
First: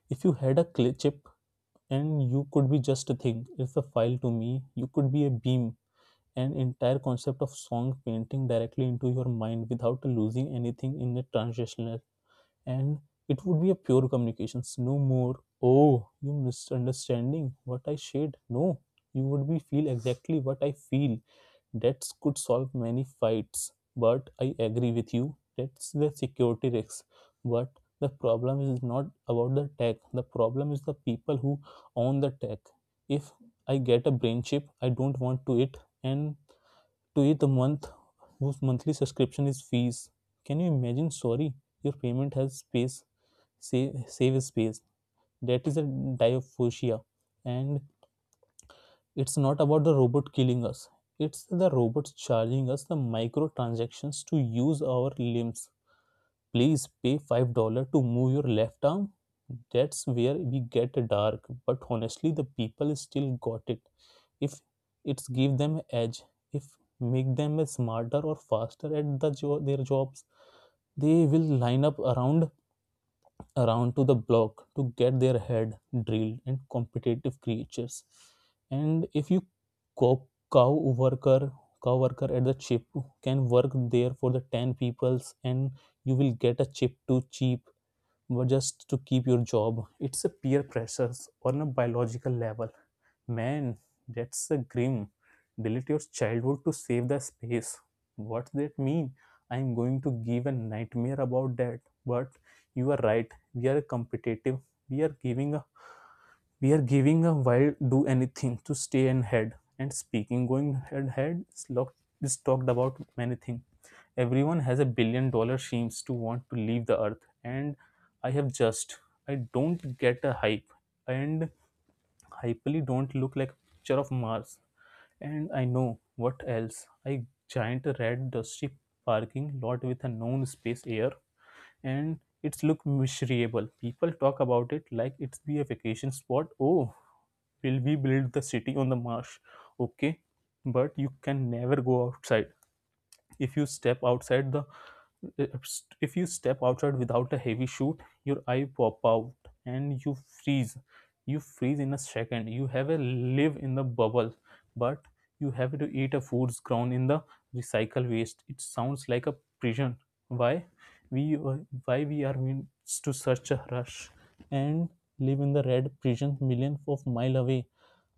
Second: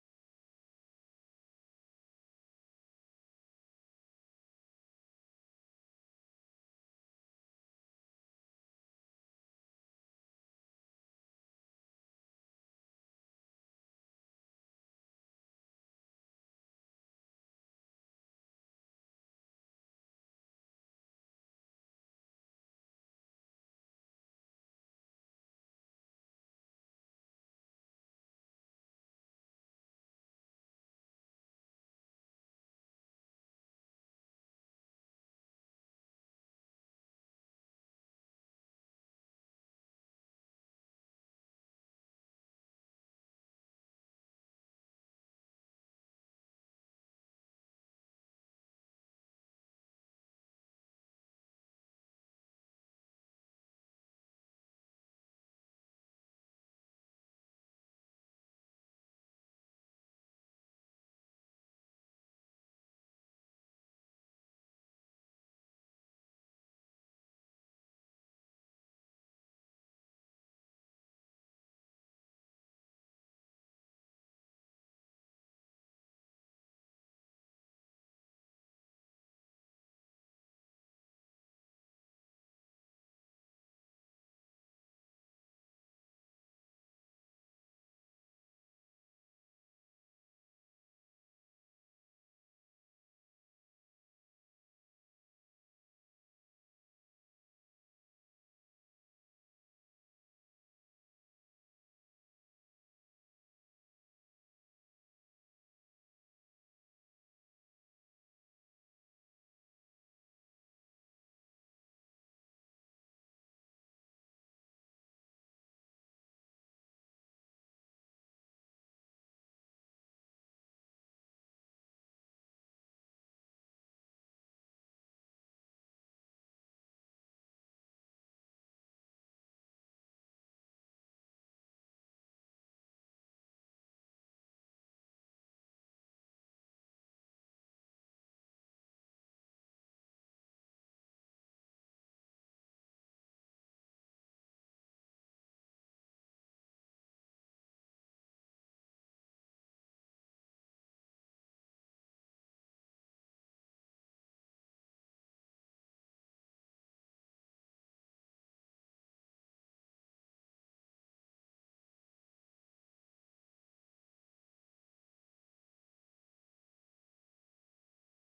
B: If you had a cli- chip and you could be just a thing, it's a file to me. You could be a beam an entire concept of song painting directly into your mind without losing anything in the transitional. And it would be a pure communications, no more oh you misunderstanding what I said. No, you would be feel exactly what I feel. That could solve many fights, but I agree with you that's the security risk. But the problem is not about the tech, the problem is the people who own the tech. If I get a brain chip, I don't want to it and to you the month whose monthly subscription is fees. Can you imagine? Sorry, your payment has space, save, save space. That is a diaphosia. And it's not about the robot killing us, it's the robots charging us the microtransactions to use our limbs. Please pay five dollars to move your left arm. That's where we get dark. But honestly, the people still got it. If it's give them edge, if make them smarter or faster at the jo- their jobs, they will line up around around to the block to get their head drilled and competitive creatures. And if you co- cow worker cow worker at the chip can work there for the ten peoples and you will get a chip too cheap but just to keep your job. It's a peer pressures on a biological level. Man, that's a grim. Delete your childhood to save the space. What's that mean? I'm going to give a nightmare about that. But you are right. We are competitive. We are giving a we are giving a wild do anything to stay ahead. And speaking going head head is talked about many things. Everyone has a billion dollar dreams to want to leave the earth, and I have just I don't get a hype and Hyperly don't look like a picture of Mars. And I know what else. A giant red dusty parking lot with a known space air, and it's look miserable. People talk about it like it's be a vacation spot. Oh, will we build the city on the marsh? Okay. But you can never go outside. If you step outside the if you step outside without a heavy shoe, your eye pop out and you freeze. You freeze in a second. You have a live in the bubble, but you have to eat a food's ground in the recycle waste. It sounds like a prison. Why we uh, why we are meant to such a rush and live in the red prison millions of mile away.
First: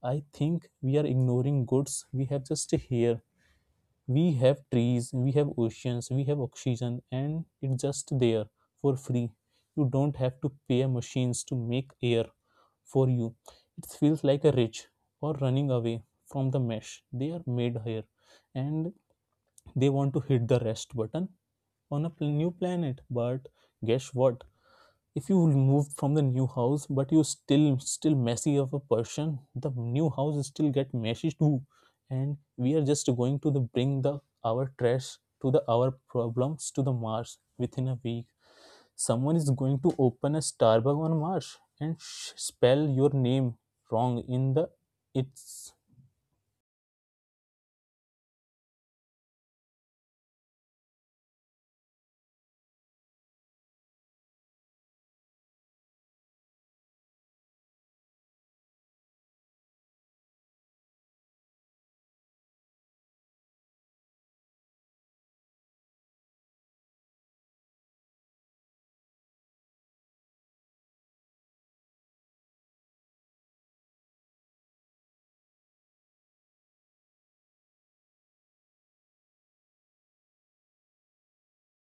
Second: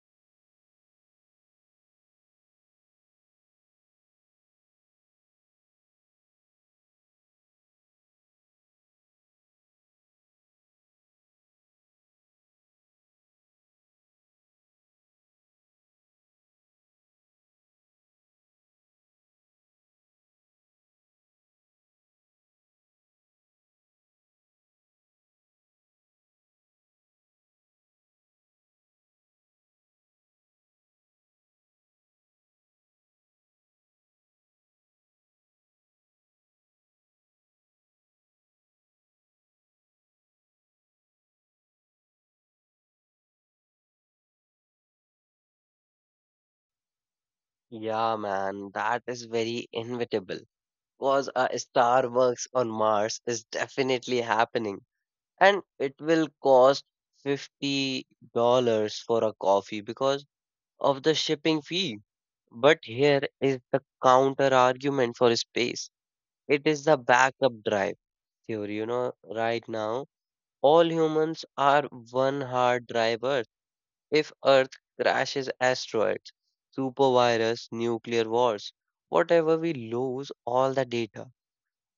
B: I think we are ignoring goods we have just here. We have trees, we have oceans, we have oxygen and it's just there for free. You don't have to pay machines to make air for you. It feels like a rich or running away from the mesh they are made here, and they want to hit the rest button on a pl- new planet. But guess what, if you move from the new house but you still still messy of a person, the new house still get messy too. And we are just going to the bring the our trash to the our problems to the Mars. Within a week someone is going to open a Starbucks on Mars and sh- spell your name wrong in the it's.
A: Yeah, man, that is very inevitable. Because a Starbucks on Mars is definitely happening. And it will cost fifty dollars for a coffee because of the shipping fee. But here is the counter argument for space. It is the backup drive theory, you know, Right now, all humans are one hard drive Earth. If Earth crashes, asteroids, supervirus, nuclear wars, whatever, we lose all the data,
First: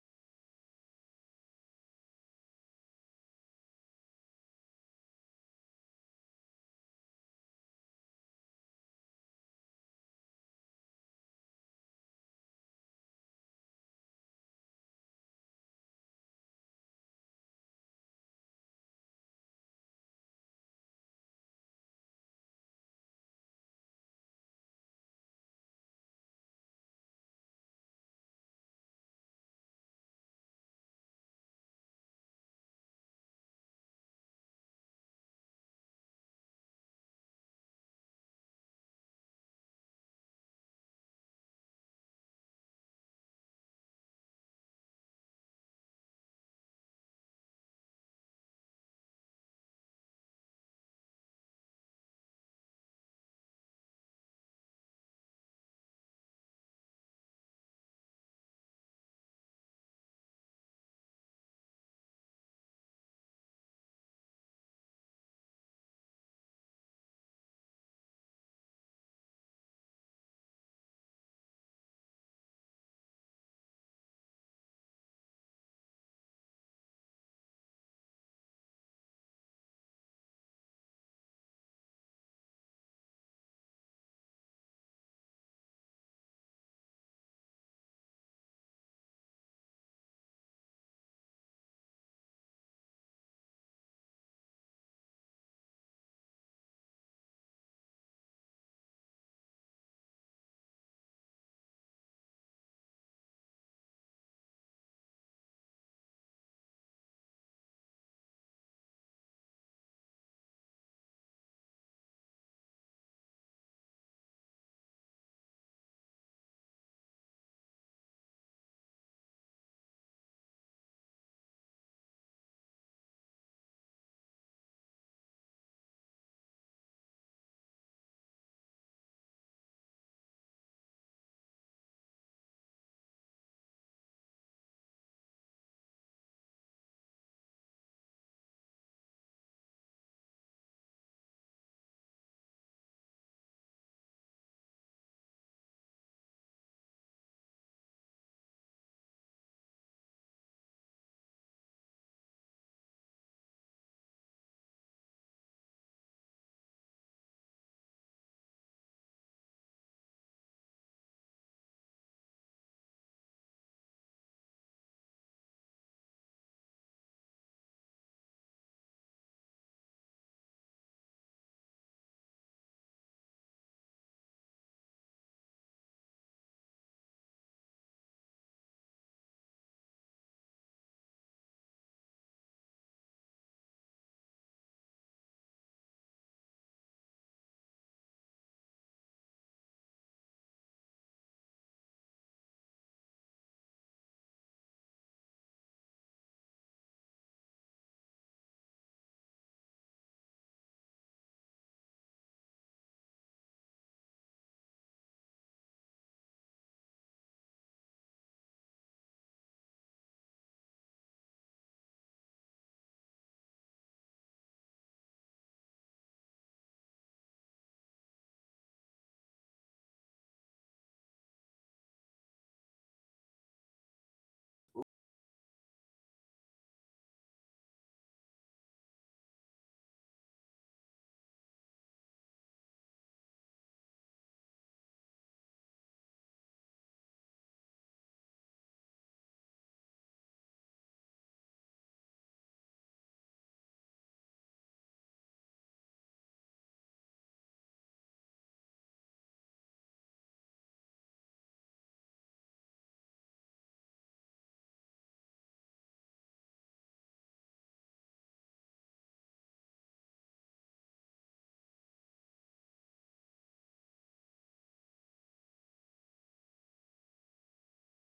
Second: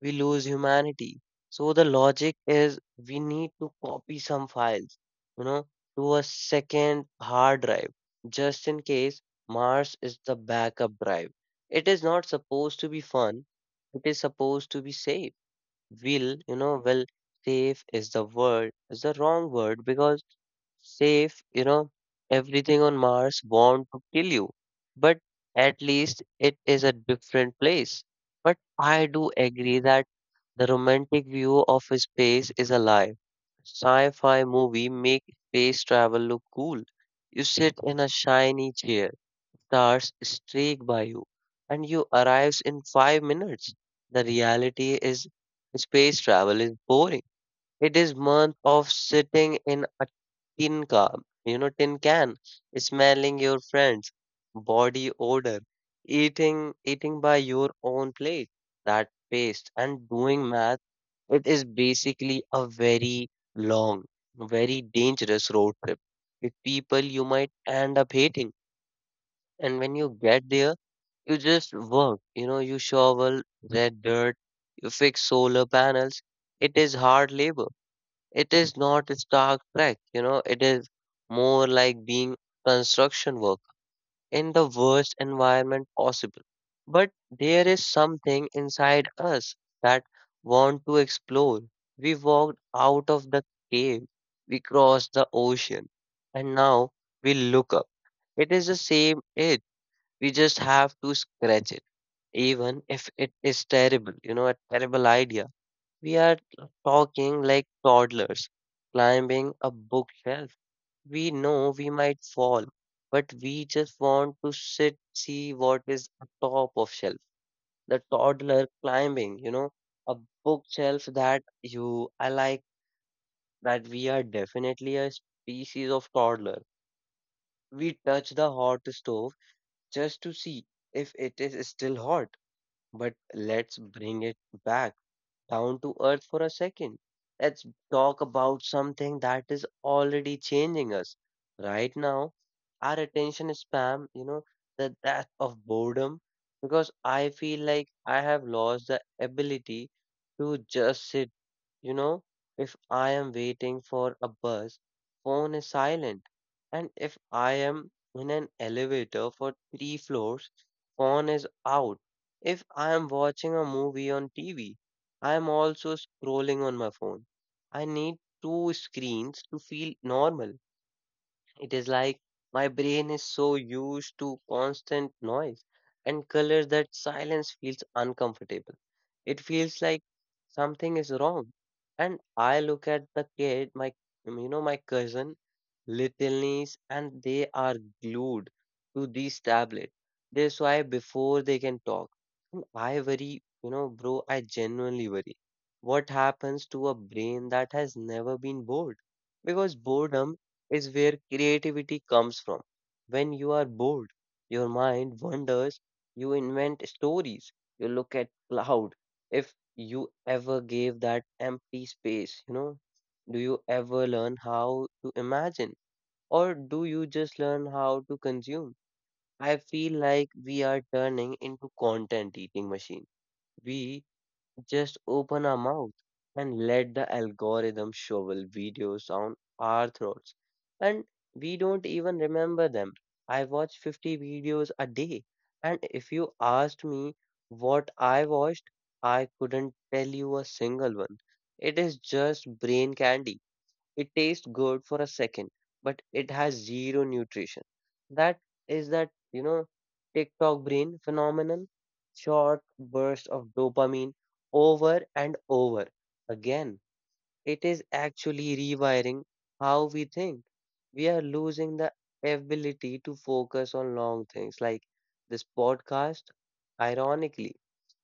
A: we lose humanity. So the logic is we need to copy some files, you know, to a second hard drive just in case. Mars is the backup drive. It is not supposed to be fun. It is supposed to be safe. Will, you know, well, safe is the word, is the wrong word because safe, you know, everything on Mars want to kill you. But at least it is a different place. But I do agree that the romantic view of space is a lie. Sci fi movie make space travel look cool. You sit in a shiny chair, stars streak by you, and you arrive in five minutes. The reality is space travel is boring. It is month of sitting in a tin can, you know, tin can, smelling your friend's body odor, eating eating by your own plate, that paste, and doing math. It is basically a very long, very dangerous road trip with people you might end up hating. And when you get there, you just work, you know, You shovel red dirt, you fix solar panels. It is hard labor, it is not a Star Trek, you know, It is more like being construction work in the worst environment possible. But there is something inside us that want to explore. We walked out of the cave, we crossed the ocean, and now we look up. It is the same it. We just have to scratch it, even if it is terrible, you know, a terrible idea. We are talking like toddlers climbing a bookshelf. We know we might fall, but we just want to sit, see what is top of shelf. The toddler climbing, you know, a bookshelf that you, I like that we are definitely a species of toddler. We touch the hot stove just to see if it is still hot, but let's bring it back down to earth for a second. Let's talk about something that is already changing us. Right now, our attention span, you know, the death of boredom, because I feel like I have lost the ability to just sit, you know, if I am waiting for a bus, phone is silent. And if I am in an elevator for three floors, phone is out. If I am watching a movie on T V, I'm also scrolling on my phone. I need two screens to feel normal. It is like my brain is so used to constant noise and color that silence feels uncomfortable. It feels like something is wrong. And I look at the kid, my you know, my cousin Littleness, and they are glued to these tablets. They swipe before they can talk. And I worry, you know, bro, I genuinely worry. What happens to a brain that has never been bored? Because boredom is where creativity comes from. When you are bored, your mind wanders, you invent stories, you look at cloud. If you ever gave that empty space, you know, do you ever learn how to imagine? Or do you just learn how to consume? I feel like we are turning into content eating machine. We just open our mouth and let the algorithm shovel videos on our throats. And we don't even remember them. I watch fifty videos a day. And if you asked me what I watched, I couldn't tell you a single one. It is just brain candy. It tastes good for a second, but it has zero nutrition. That is that, you know, TikTok brain phenomenon. Short burst of dopamine over and over again. It is actually rewiring how we think. We are losing the ability to focus on long things like this podcast. Ironically,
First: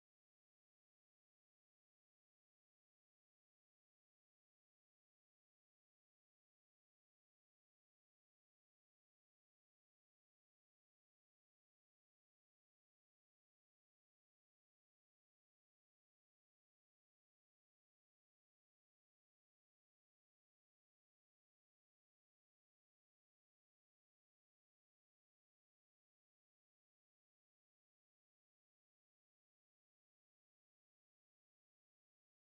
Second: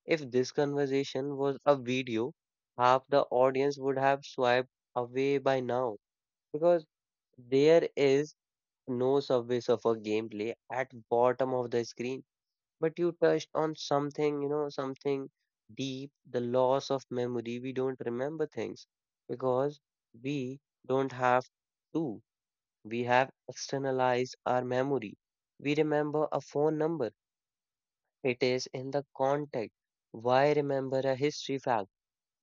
A: if this conversation was a video, half the audience would have swiped away by now because there is no surface of a gameplay at bottom of the screen. But you touched on something, you know something deep, the loss of memory. We don't remember things because we don't have to we have externalized our memory. We remember a phone number, it is in the contact. Why remember a history fact?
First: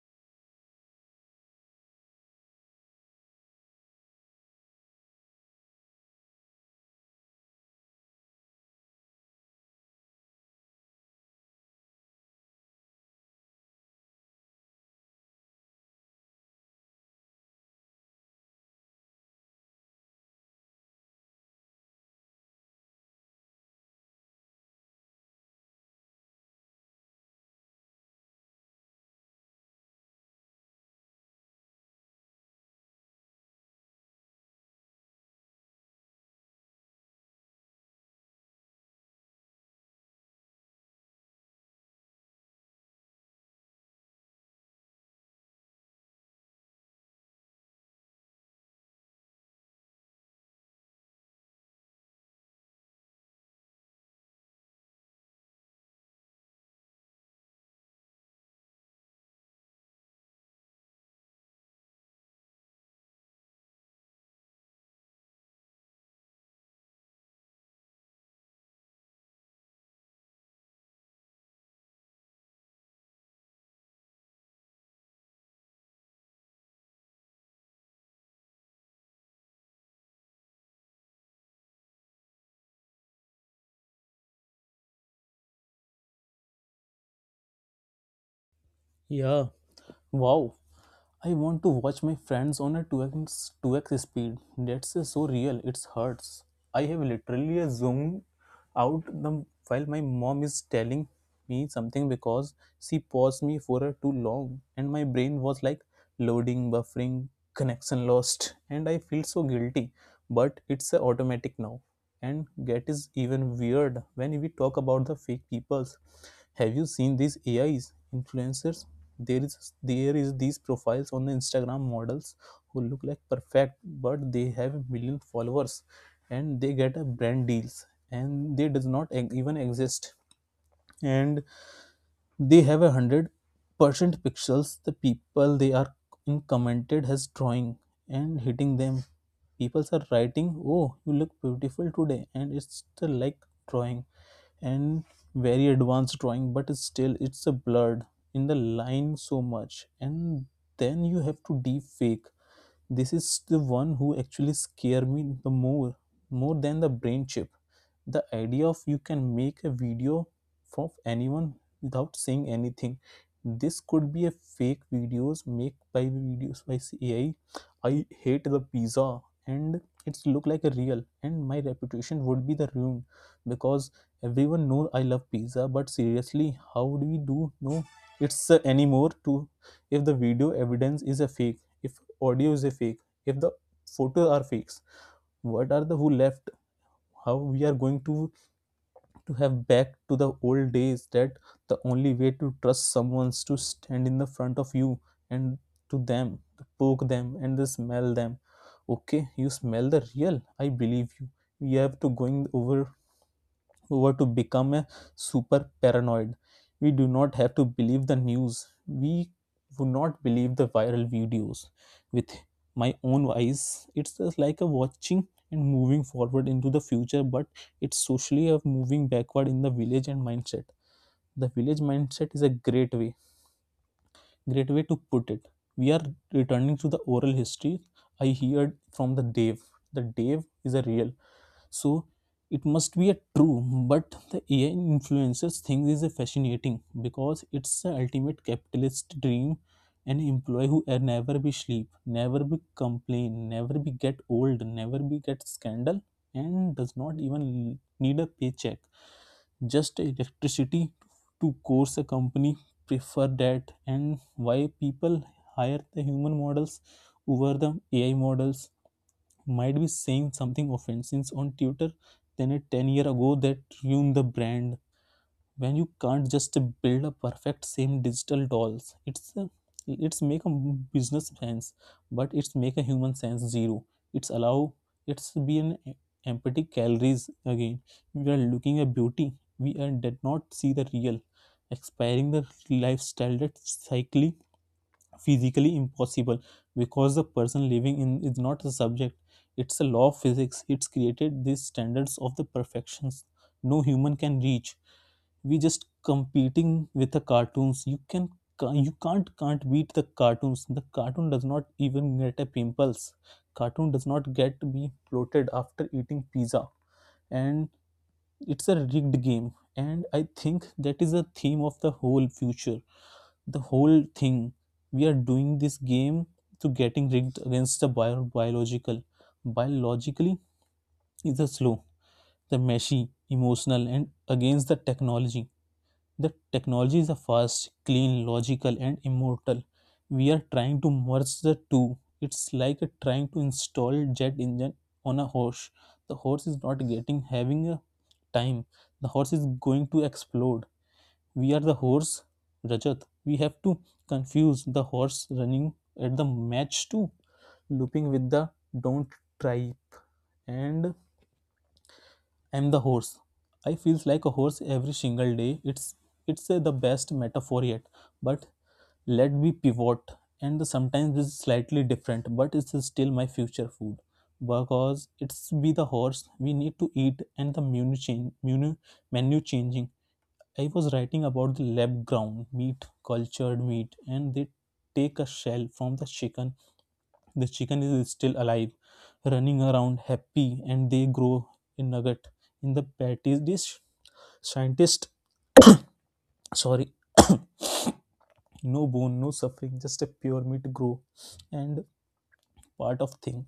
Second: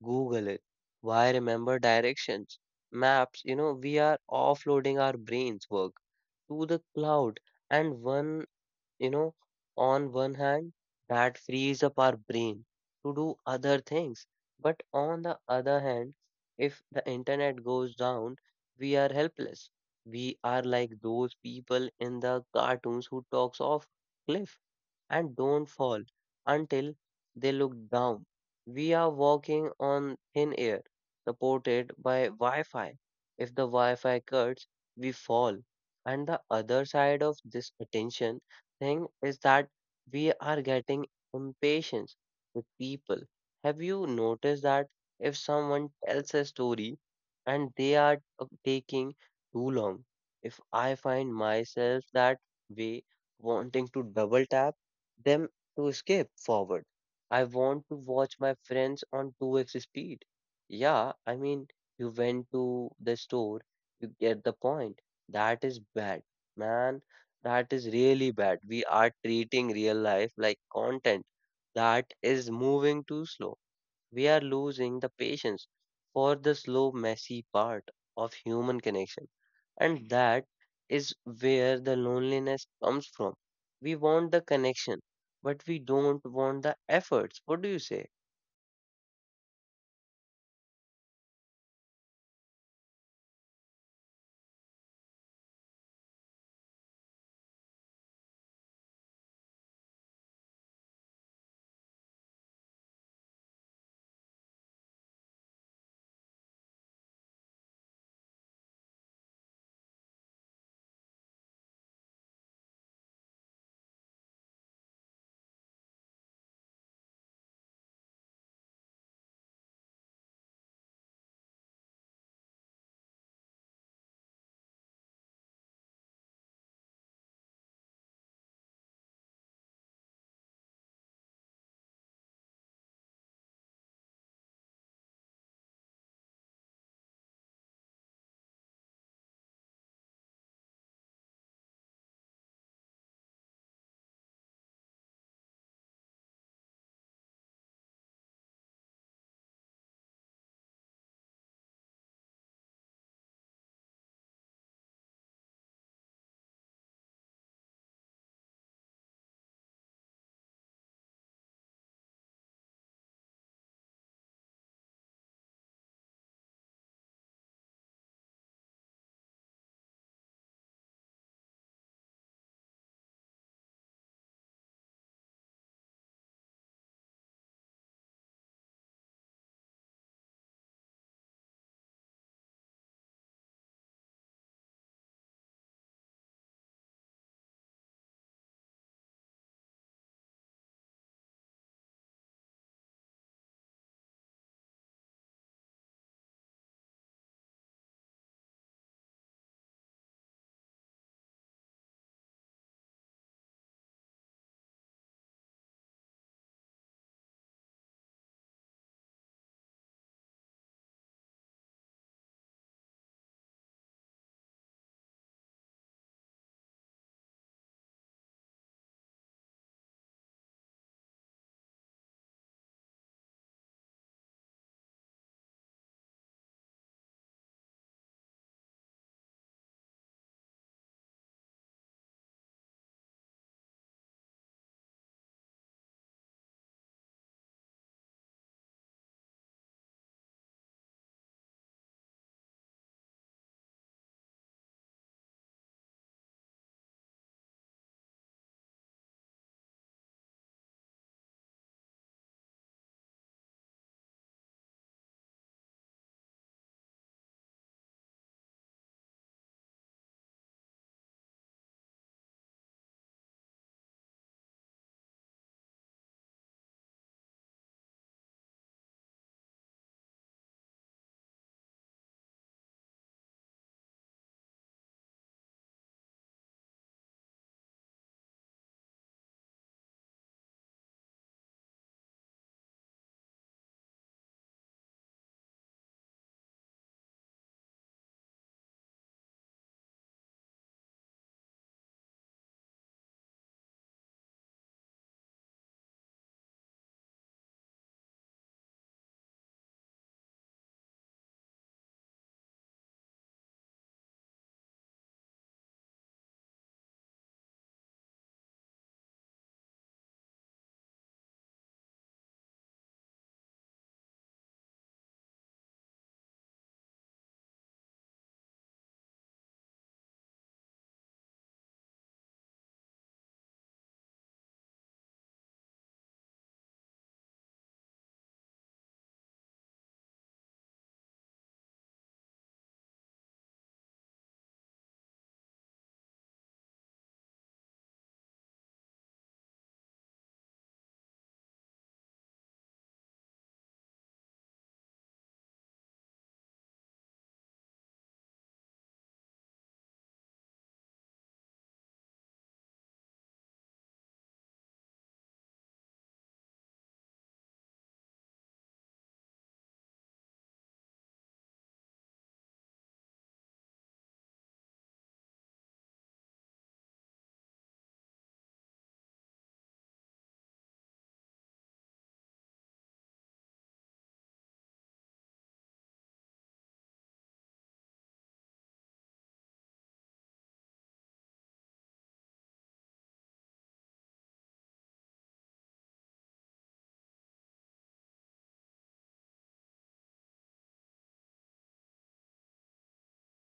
A: Google it. Why remember directions? Maps. You know, we are offloading our brains work to the cloud and one, you know, on one hand, that frees up our brain to do other things. But on the other hand, if the internet goes down, we are helpless. We are like those people in the cartoons who talks off cliff and don't fall until they look down. We are walking on thin air, supported by Wi Fi. If the Wi Fi cuts, we fall. And the other side of this attention thing is that we are getting impatient with people. Have you noticed that if someone tells a story and they are uh, taking too long, if I find myself that way, wanting to double tap them to escape forward. I want to watch my friends on two x speed. Yeah, I mean, you went to the store, you get the point. That is bad, man. That is really bad. We are treating real life like content that is moving too slow. We are losing the patience for the slow, messy part of human connection. And that is where the loneliness comes from. We want the connection, but we don't want the efforts. What do you say?
B: Yeah. Wow. I want to watch my friends on a two x two x speed. That's uh, so real, it hurts. I have literally uh, zoomed out the, while my mom is telling me something because she paused me for uh, too long and my brain was like loading, buffering, connection lost, and I feel so guilty. But it's uh, automatic now and get is even weird when we talk about the fake peoples. Have you seen these AIs influencers? There is there is these profiles on the Instagram models who look like perfect but they have a million followers, and they get a brand deals and they does not e- even exist. And they have a hundred percent pixels the people they are in commented as drawing and hitting them. People are writing oh you look beautiful today and it's still like drawing and very advanced drawing but it's still it's a blurred in the line so much. And then you have to deep fake. This is the one who actually scare me the more more than the brain chip. The idea of you can make a video for anyone without saying anything. This could be a fake videos made by videos by AI. i I hate the pizza and it's look like a real and my reputation would be the ruined, because everyone know I love pizza. But seriously, how do we do know it's uh, anymore to, if the video evidence is a fake, if audio is a fake, if the photos are fakes, what are the who left? How we are going to to have back to the old days that the only way to trust someone is to stand in the front of you and to them to poke them and to smell them. Okay, you smell the real, I believe you. We have to going over over to become a super paranoid. We do not have to believe the news. We would not believe the viral videos. With my own eyes, it's just like a watching and moving forward into the future, but it's socially a moving backward in the village and mindset. The village mindset is a great way, great way to put it. We are returning to the oral history I heard from the Dave. The Dave is a real, so it must be a true, but the ai influencers thing is a fascinating because it's the ultimate capitalist dream, an employee who a- never be sleep, never be complain, never be get old, never be get scandal, and does not even need a paycheck, just electricity to course a company prefer that. And why people hire the human models over the ai models might be saying something offensive on Twitter than a ten year ago that ruined the brand. When you can't just build a perfect same digital dolls, it's a, it's make a business sense, but it's make a human sense zero. It's allow it's be an empty calories again. We are looking at beauty. We are did not see the real, expiring the lifestyle that cycling physically impossible because the person living in is not the subject, it's a law of physics, it's created these standards of the perfections no human can reach. We just competing with the cartoons. You can ca- you can't can't beat the cartoons. The cartoon does not even get a pimples. Cartoon does not get to be bloated after eating pizza, and it's a rigged game. And I think that is the theme of the whole future, the whole thing. We are doing this game to getting rigged against the bio- biological, biologically is a slow, the meshy emotional, and against the technology. The technology is a fast, clean, logical, and immortal. We are trying to merge the two. It's like a trying to install jet engine on a horse. The horse is not getting having a time. The horse is going to explode. We are the horse, Rajat. We have to confuse the horse running at the match too, looping with the don't tripe. And I'm the horse. I feels like a horse every single day. It's it's uh, the best metaphor yet. But let be pivot, and the sometimes it's slightly different, but it's still my future food because it's be the horse we need to eat, and the menu change, menu menu changing. I was writing about the lab ground meat, cultured meat, and they take a shell from the chicken. The chicken is still alive, running around happy, and they grow a nugget in the patties. This scientist, sorry, no bone, no suffering, just a pure meat grow and part of thing.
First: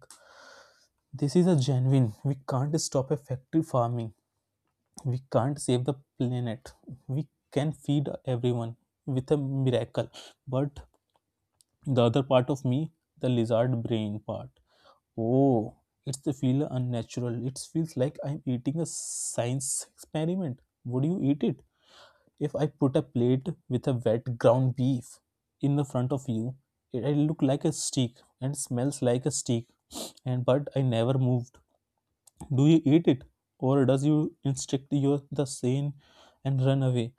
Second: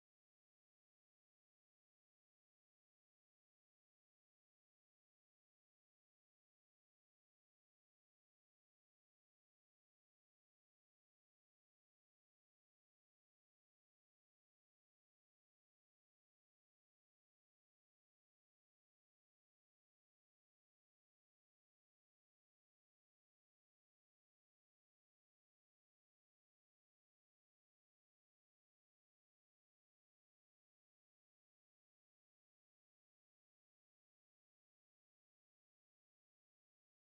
B: This is a genuine. We can't stop a factory farming. We can't save the planet. We can feed everyone with a miracle, but the other part of me, the lizard brain part. Oh, it's the feel unnatural. It feels like I'm eating a science experiment. Would you eat it? If I put a plate with a wet ground beef in the front of you, it, it look like a steak and smells like a steak. And but I never moved. Do you eat it, or does you instinct your the sane and run away?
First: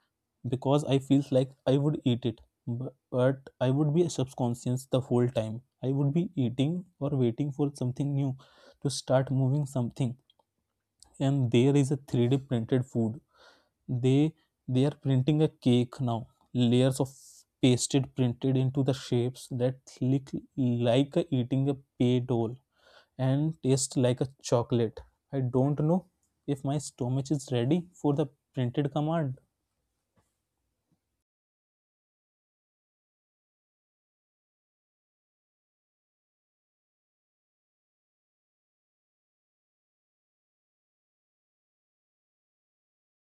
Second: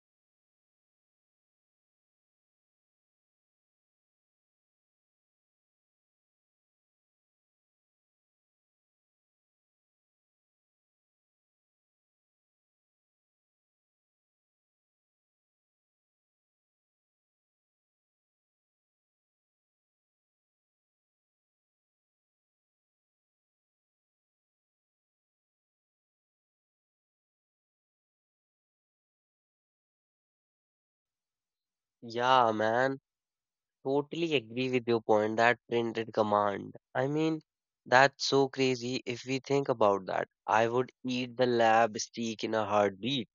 B: Because I feel like I would eat it, bu- but I would be subconscious the whole time. I would be eating or waiting for something new to start moving something. And there is a three D printed food. They they are printing a cake now. Layers of pasted printed into the shapes that look like a eating a pay doll and taste like a chocolate. I don't know if my stomach is ready for the printed command.
A: Yeah, man, totally agree with your point. That printed command. I mean, that's so crazy if we think about that. I would eat the lab steak in a heartbeat,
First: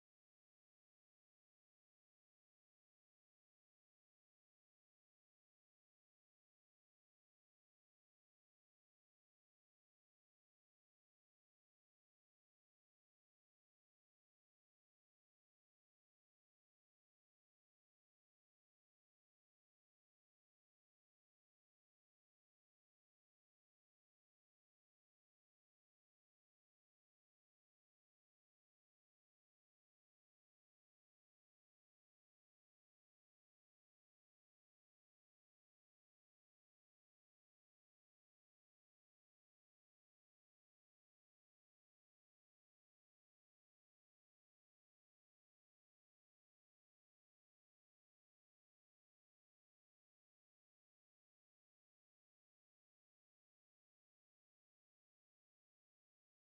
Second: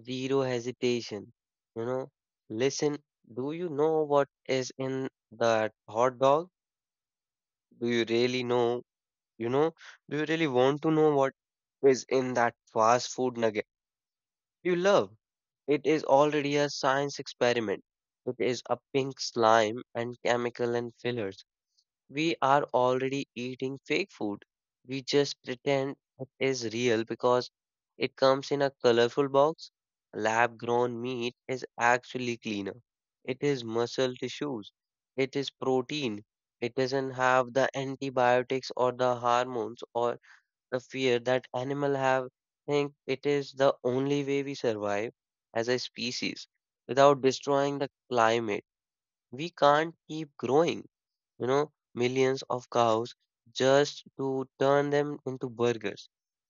A: zero hesitation. You know, listen, do you know what is in that hot dog? Do you really know? You know, do you really want to know what is in that fast food nugget you love? It is already a science experiment. It is a pink slime and chemical and fillers. We are already eating fake food. We just pretend it is real because it comes in a colorful box. Lab grown meat is actually cleaner. It is muscle tissues. It is protein. It doesn't have the antibiotics or the hormones or the fear that animal have. Think it is the only way we survive as a species without destroying the climate. We can't keep growing, you know, millions of cows just to turn them into burgers.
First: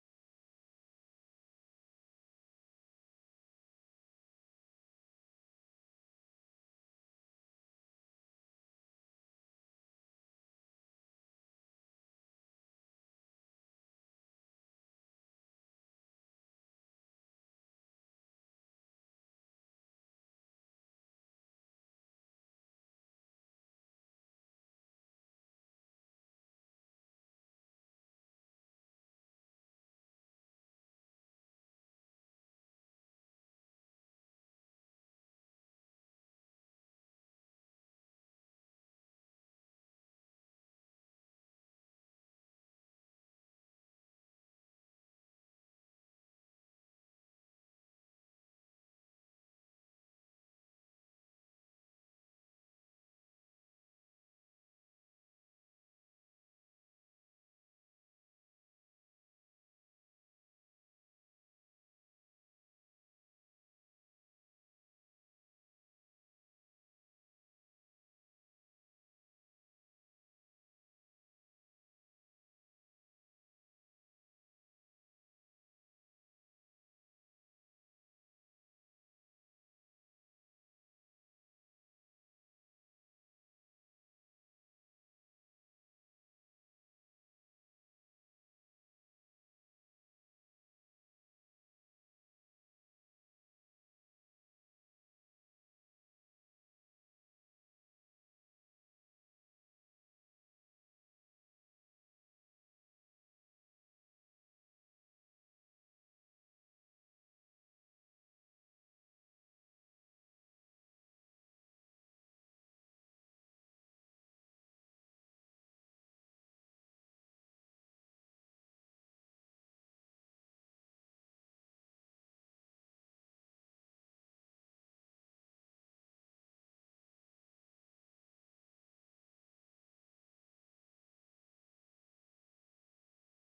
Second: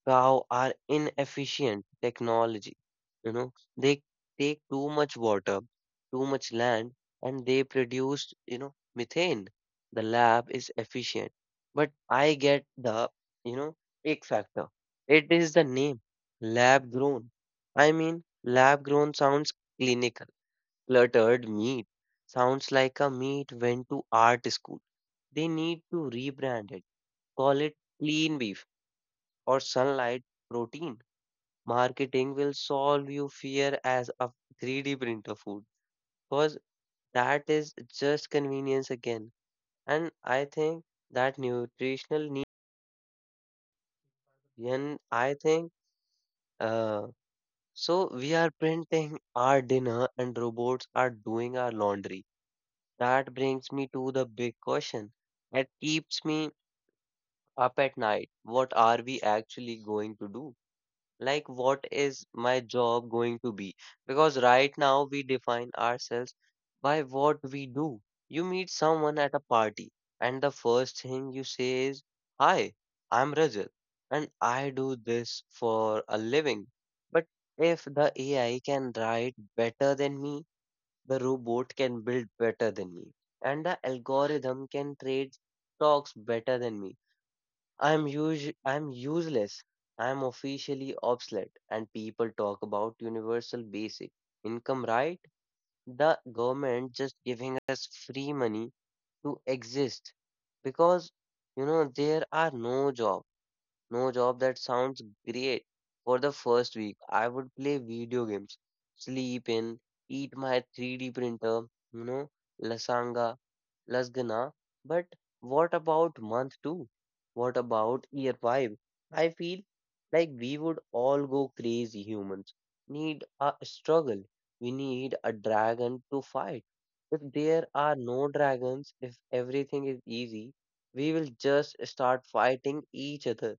A: Cow are inefficient technology. You know, they take too much water, too much land, and they produce, you know, methane. The lab is efficient. But I get the, you know, ick factor. It is the name, lab grown. I mean, lab grown sounds clinical. Cluttered meat sounds like a meat went to art school. They need to rebrand it. Call it clean beef or sunlight protein. Marketing will solve you fear as a three D printer food because that is just convenience again. And I think that nutritional need, and I think uh, so we are printing our dinner and robots are doing our laundry. That brings me to the big question that keeps me up at night. What are we actually going to do? Like, what is my job going to be? Because right now we define ourselves by what we do. You meet someone at a party and the first thing you say is, "Hi, I'm Rajat and I do this for a living." But if the AI can write better than me, the robot can build better than me, and the algorithm can trade stocks better than me, I'm us- I'm useless. I'm officially obsolete, and people talk about universal basic income, right? The government just giving us free money to exist because you know there are no job. No job that sounds great. For the first week, I would play video games, sleep in, eat my three D printer, you know, lasanga, lasagna. But what about month two? What about year five? I feel like we would all go crazy. Humans need a struggle. We need a dragon to fight. If there are no dragons, if everything is easy, we will just start fighting each other.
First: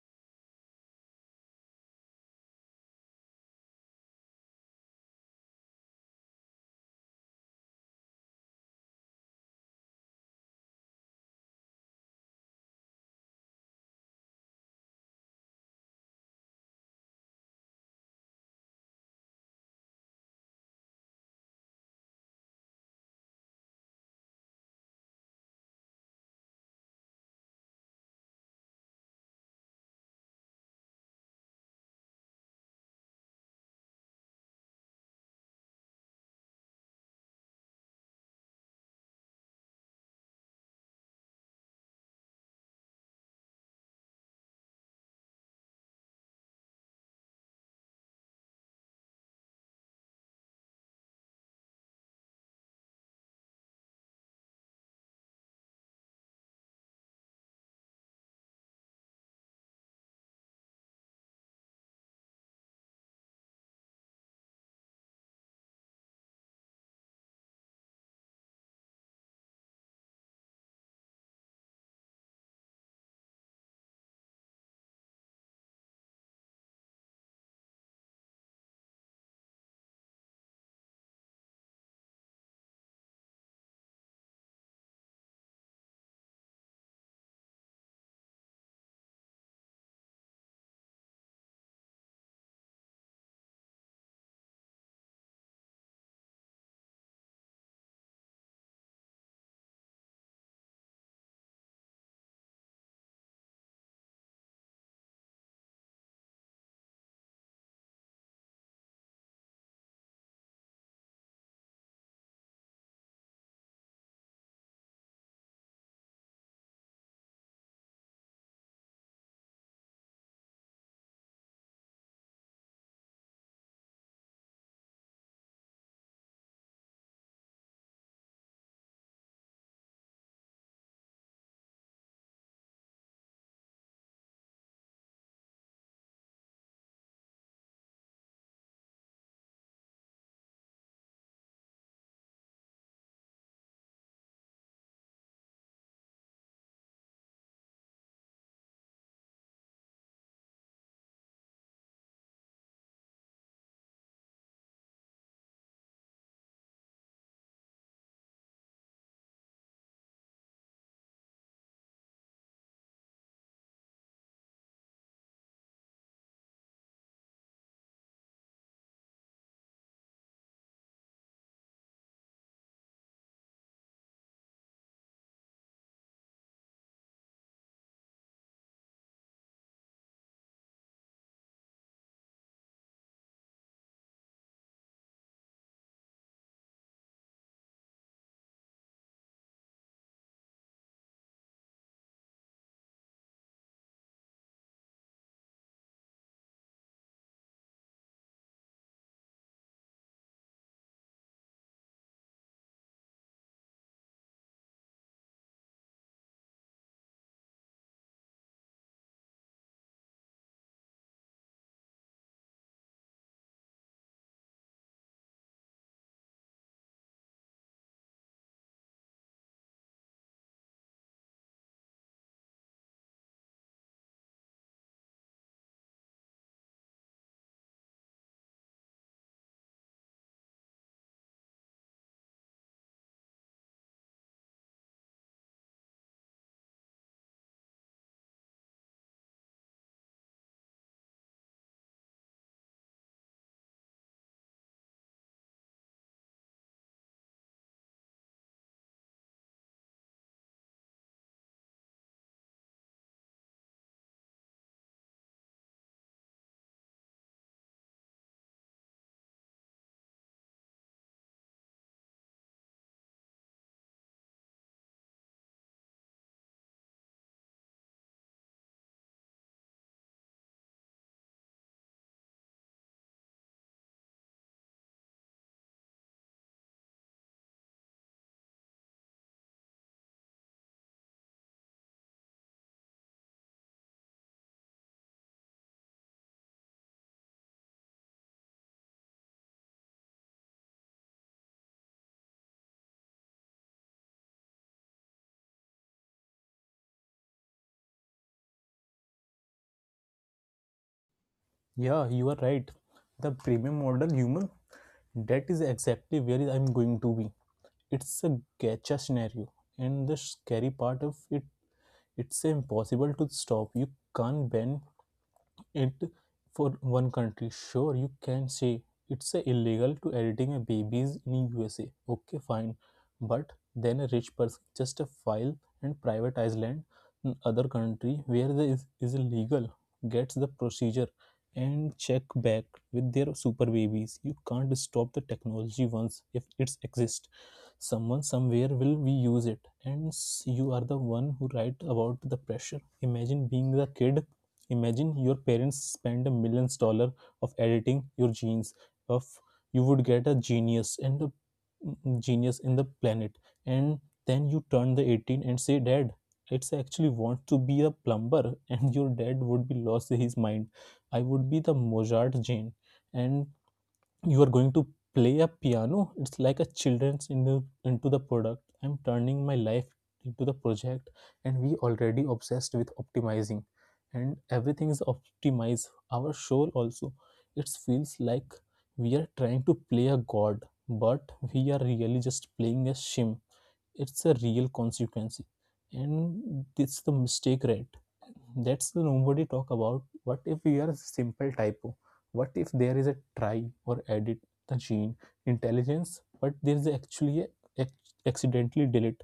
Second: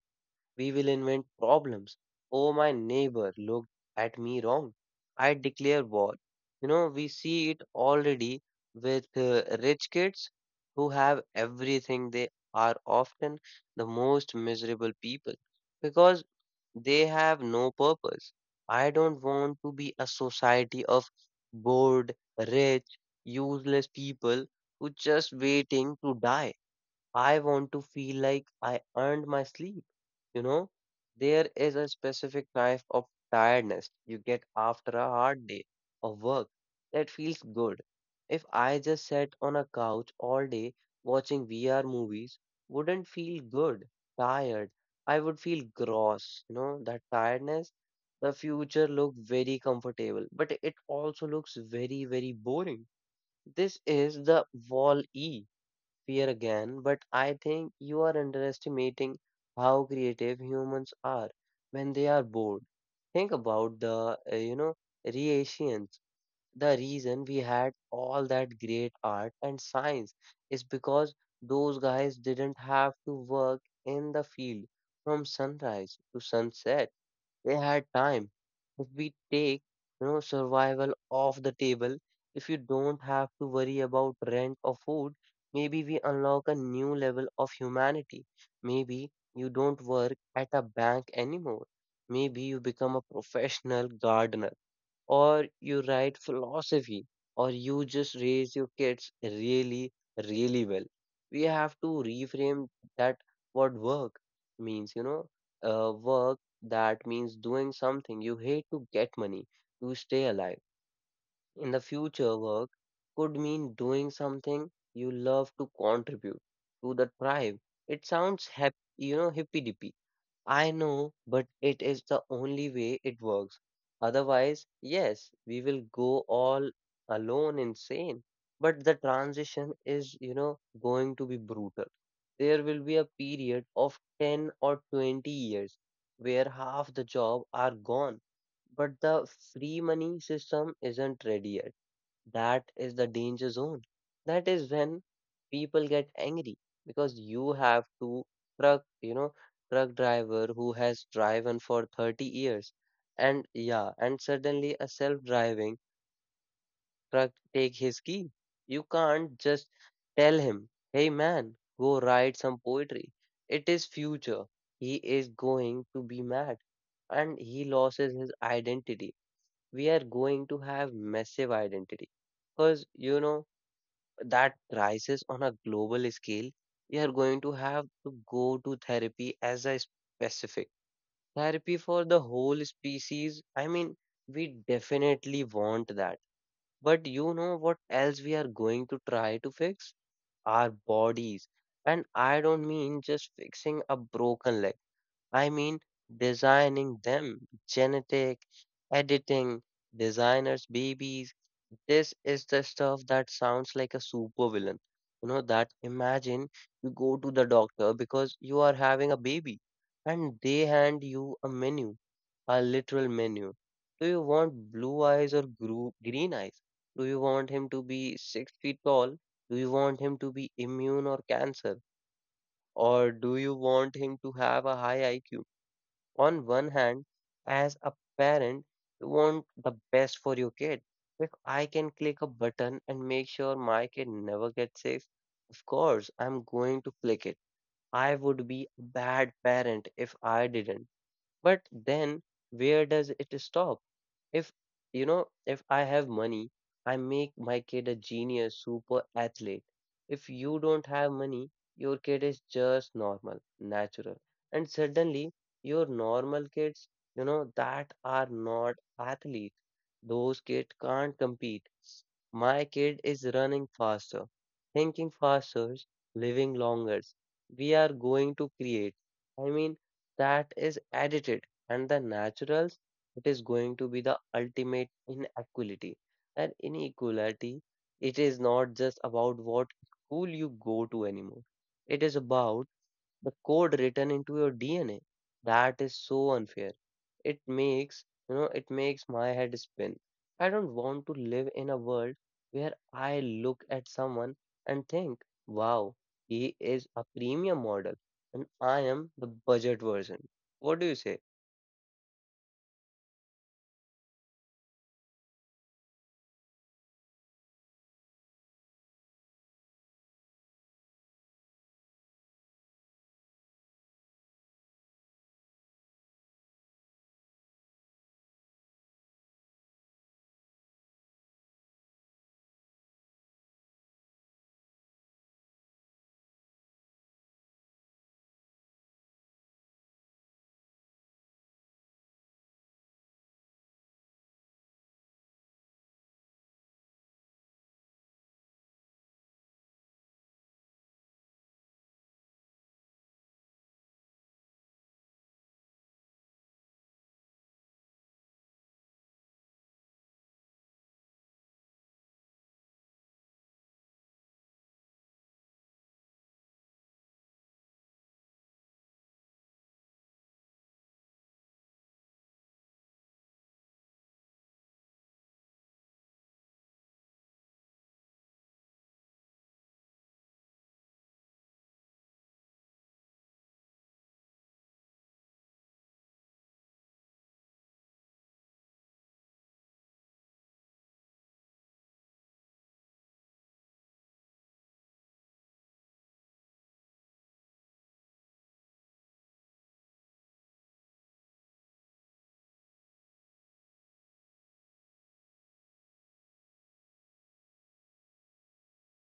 A: We will invent problems. Oh, my neighbor looked at me wrong. I declare war. You know, we see it already with uh, rich kids who have everything. They are often the most miserable people because they have no purpose. I don't want to be a society of bored, rich, useless people who just waiting to die. I want to feel like I earned my sleep. You know, there is a specific type of tiredness you get after a hard day of work that feels good. If I just sat on a couch all day watching V R movies, wouldn't feel good, tired. I would feel gross, you know, that tiredness. The future look very comfortable, but it also looks very, very boring. This is the wall E fear again, but I think you are underestimating how creative humans are when they are bored. Think about the, uh, you know, reasons. The reason we had all that great art and science is because those guys didn't have to work in the field from sunrise to sunset. They had time. If we take, you know, survival off the table, if you don't have to worry about rent or food, maybe we unlock a new level of humanity. Maybe you don't work at a bank anymore. Maybe you become a professional gardener or you write philosophy, or you just raise your kids really, really well. We have to reframe that what work means, you know, uh, work that means doing something you hate to get money to stay alive. In the future, work could mean doing something you love to contribute to the tribe. It sounds happy, you know, hippy dippy I know, but it is the only way it works. Otherwise, yes, we will go all alone insane. But the transition is, you know, going to be brutal. There will be a period of ten or twenty years where half the job are gone, but the free money system isn't ready yet. That is the danger zone. That is when people get angry because you have to truck, you know, truck driver who has driven for thirty years. And yeah, and suddenly a self-driving truck take his key. You can't just tell him, "Hey man, go write some poetry." It is future. He is going to be mad and he loses his identity. We are going to have massive identity because you know that rises on a global scale, we are going to have to go to therapy as a specific therapy for the whole species. I mean, we definitely want that. But you know what else we are going to try to fix? Our bodies. And I don't mean just fixing a broken leg. I mean, designing them, genetic editing, designers, babies. This is the stuff that sounds like a supervillain. You know, that imagine you go to the doctor because you are having a baby and they hand you a menu, a literal menu. Do you want blue eyes or gru- green eyes? Do you want him to be six feet tall? Do you want him to be immune or cancer? Or do you want him to have a high I Q? On one hand, as a parent, you want the best for your kid. If I can click a button and make sure my kid never gets sick, of course I'm going to click it. I would be a bad parent if I didn't. But then, where does it stop? If you know, if I have money, I make my kid a genius super athlete. If you don't have money, your kid is just normal, natural. And suddenly your normal kids, you know, that are not athletes. Those kids can't compete. My kid is running faster, thinking faster, living longer. We are going to create. I mean, that is edited, and the natural it is going to be the ultimate inequality. And inequality, it is not just about what school you go to anymore. It is about the code written into your D N A. That is so unfair. It makes, you know, it makes my head spin. I don't want to live in a world where I look at someone and think, wow, he is a premium model and I am the budget version. What do you say?
B: Yeah, you are right. The premium model human, that is exactly where I'm going to be. It's a gacha scenario, and the scary part of it, it's impossible to stop. You can't ban it for one country. Sure, you can say it's a illegal to editing a babies in USA. Okay, fine, but then a rich person just a file and privatize land in other country where the is, is illegal, gets the procedure and check back with their super babies. You can't stop the technology once if it's exist, someone somewhere will we use it. And s- you are the one who write about the pressure. Imagine being the kid. Imagine your parents spend millions dollar of editing your genes. Of you would get a genius, and the mm, genius in the planet, and then you turn the eighteen and say, "Dad, it's actually want to be a plumber," and your dad would be lost his mind. I would be the Mozart gene, and you are going to play a piano. It's like a children's in the, into the product. I'm turning my life into the project. And we already obsessed with optimizing, and everything is optimized, our soul also. It feels like we are trying to play a god, but we are really just playing a shim. It's a real consequence, and it's the mistake, right? That's the nobody talk about. What if we are simple typo? What if there is a try or edit the gene intelligence, but there is actually a accidentally delete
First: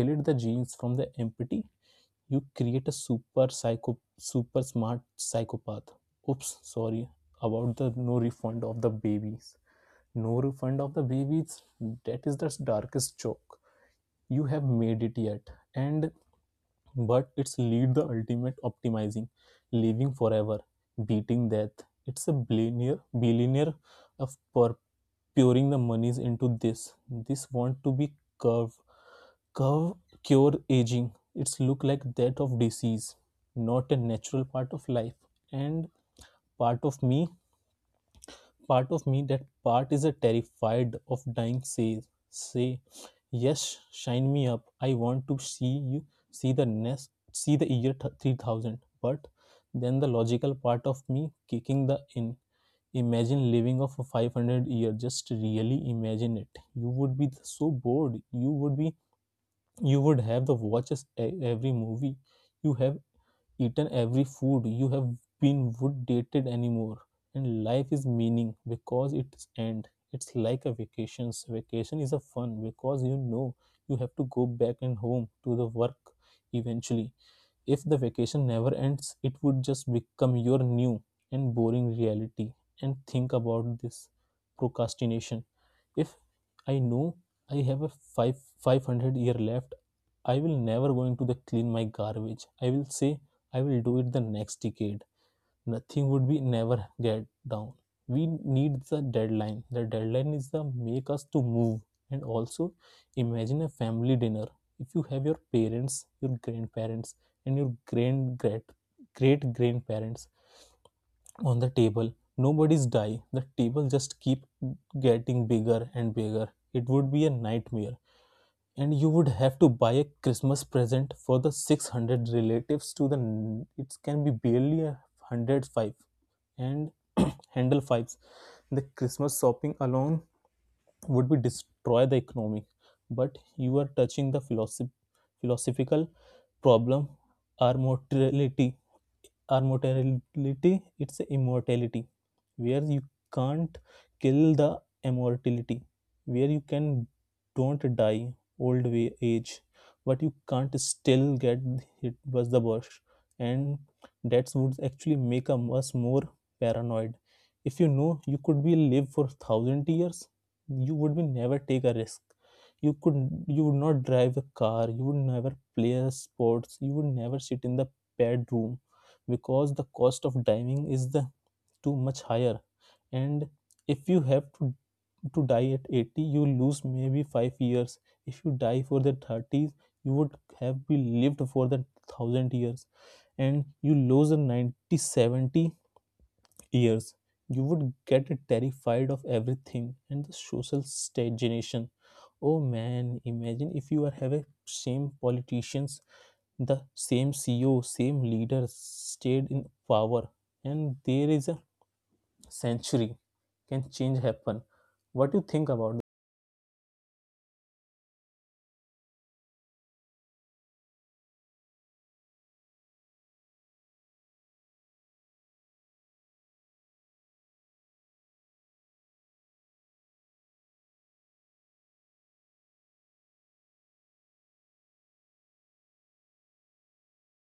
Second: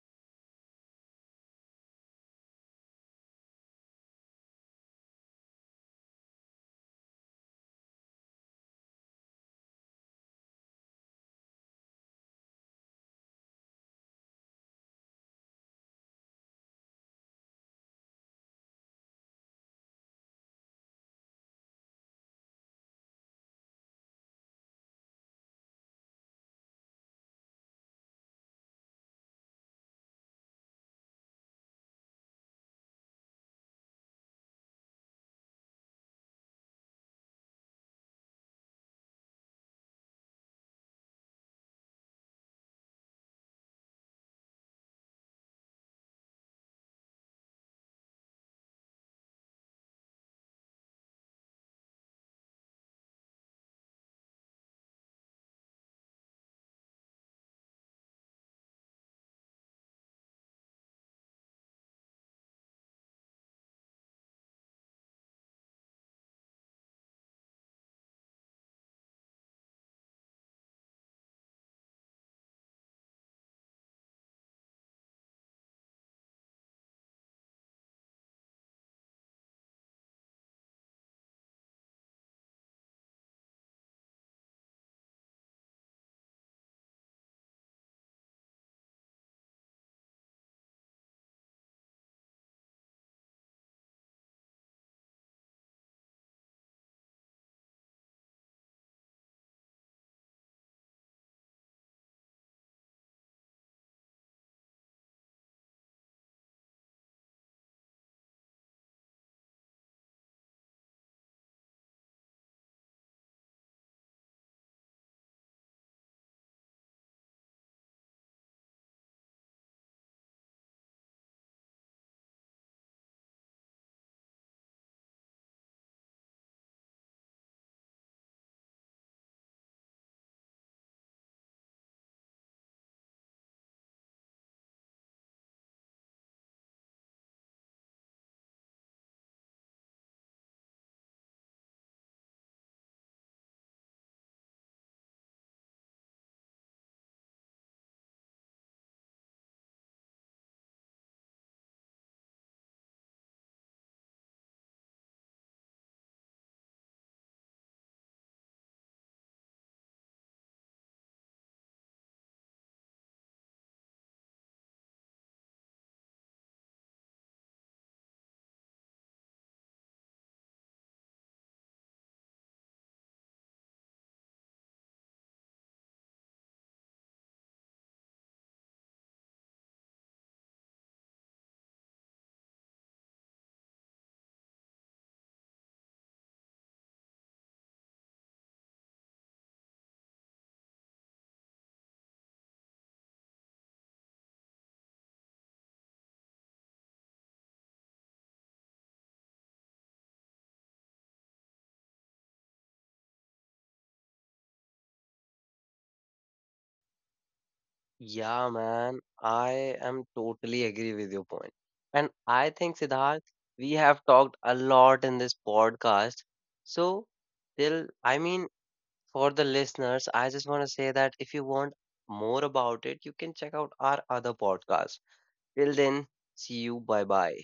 B: delete the genes from the empty? You create a super psycho super smart psychopath. Oops, sorry about the no refund of the babies. No refund of the babies. That is the darkest joke you have made it yet, and but it's lead the ultimate optimizing, living forever, beating death. It's a billionaire billionaire of pur- pouring the monies into this, this want to be curve curve cure aging. It's look like that of disease, not a natural part of life. And part of me part of me, that part is a terrified of dying, say, say yes, shine me up. I want to see you, see the nest, see the year three thousand. But then the logical part of me kicking the in, imagine living of a five hundred year. Just really imagine it, you would be so bored. You would be, you would have the watches e- every movie, you have eaten every food, you have been would dated anymore. And life is meaning because it's end. It's like a vacations, vacation is a fun because you know you have to go back and home to the work eventually. If the vacation never ends, it would just become your new and boring reality. And think about this procrastination. If I know I have a five five hundred year left, I will never going to the clean my garbage. I will say I will do it the next decade. Nothing would be never get down. We need the deadline. The deadline is the make us to move. And also imagine a family dinner. If you have your parents, your grandparents, and your grand great great grandparents on the table, nobody's die, the table just keep getting bigger and bigger. It would be a nightmare, and you would have to buy a Christmas present for the six hundred relatives to the it can be barely a one hundred five and handle fives. The Christmas shopping alone would be destroy the economy. But you are touching the philosoph- philosophical problem or mortality, our mortality. It's immortality where you can't kill the immortality where you can don't die old wa- age, but you can't still get it. Was the worst. And that would actually make us more paranoid. If you know you could be live for thousand years, you would be never take a risk. You could, you would not drive a car, you would never play sports, you would never sit in the bedroom because the cost of diving is the too much higher. And if you have to to die at eighty, you lose maybe five years. If you die for the thirties, you would have been lived for the one thousand years, and you lose the ninety seventy years. You would get terrified of everything, and the social stagnation. Oh man, imagine if you are have a same politicians, the same C E O, same leader stayed in power, and there is a century can change happen. What do you think about
A: Yeah, man, I am totally agree with your point. And I think, Siddharth, we have talked a lot in this podcast. So, till I mean, for the listeners, I just want to say that if you want more about it, you can check out our other podcast. Till then, see you. Bye bye.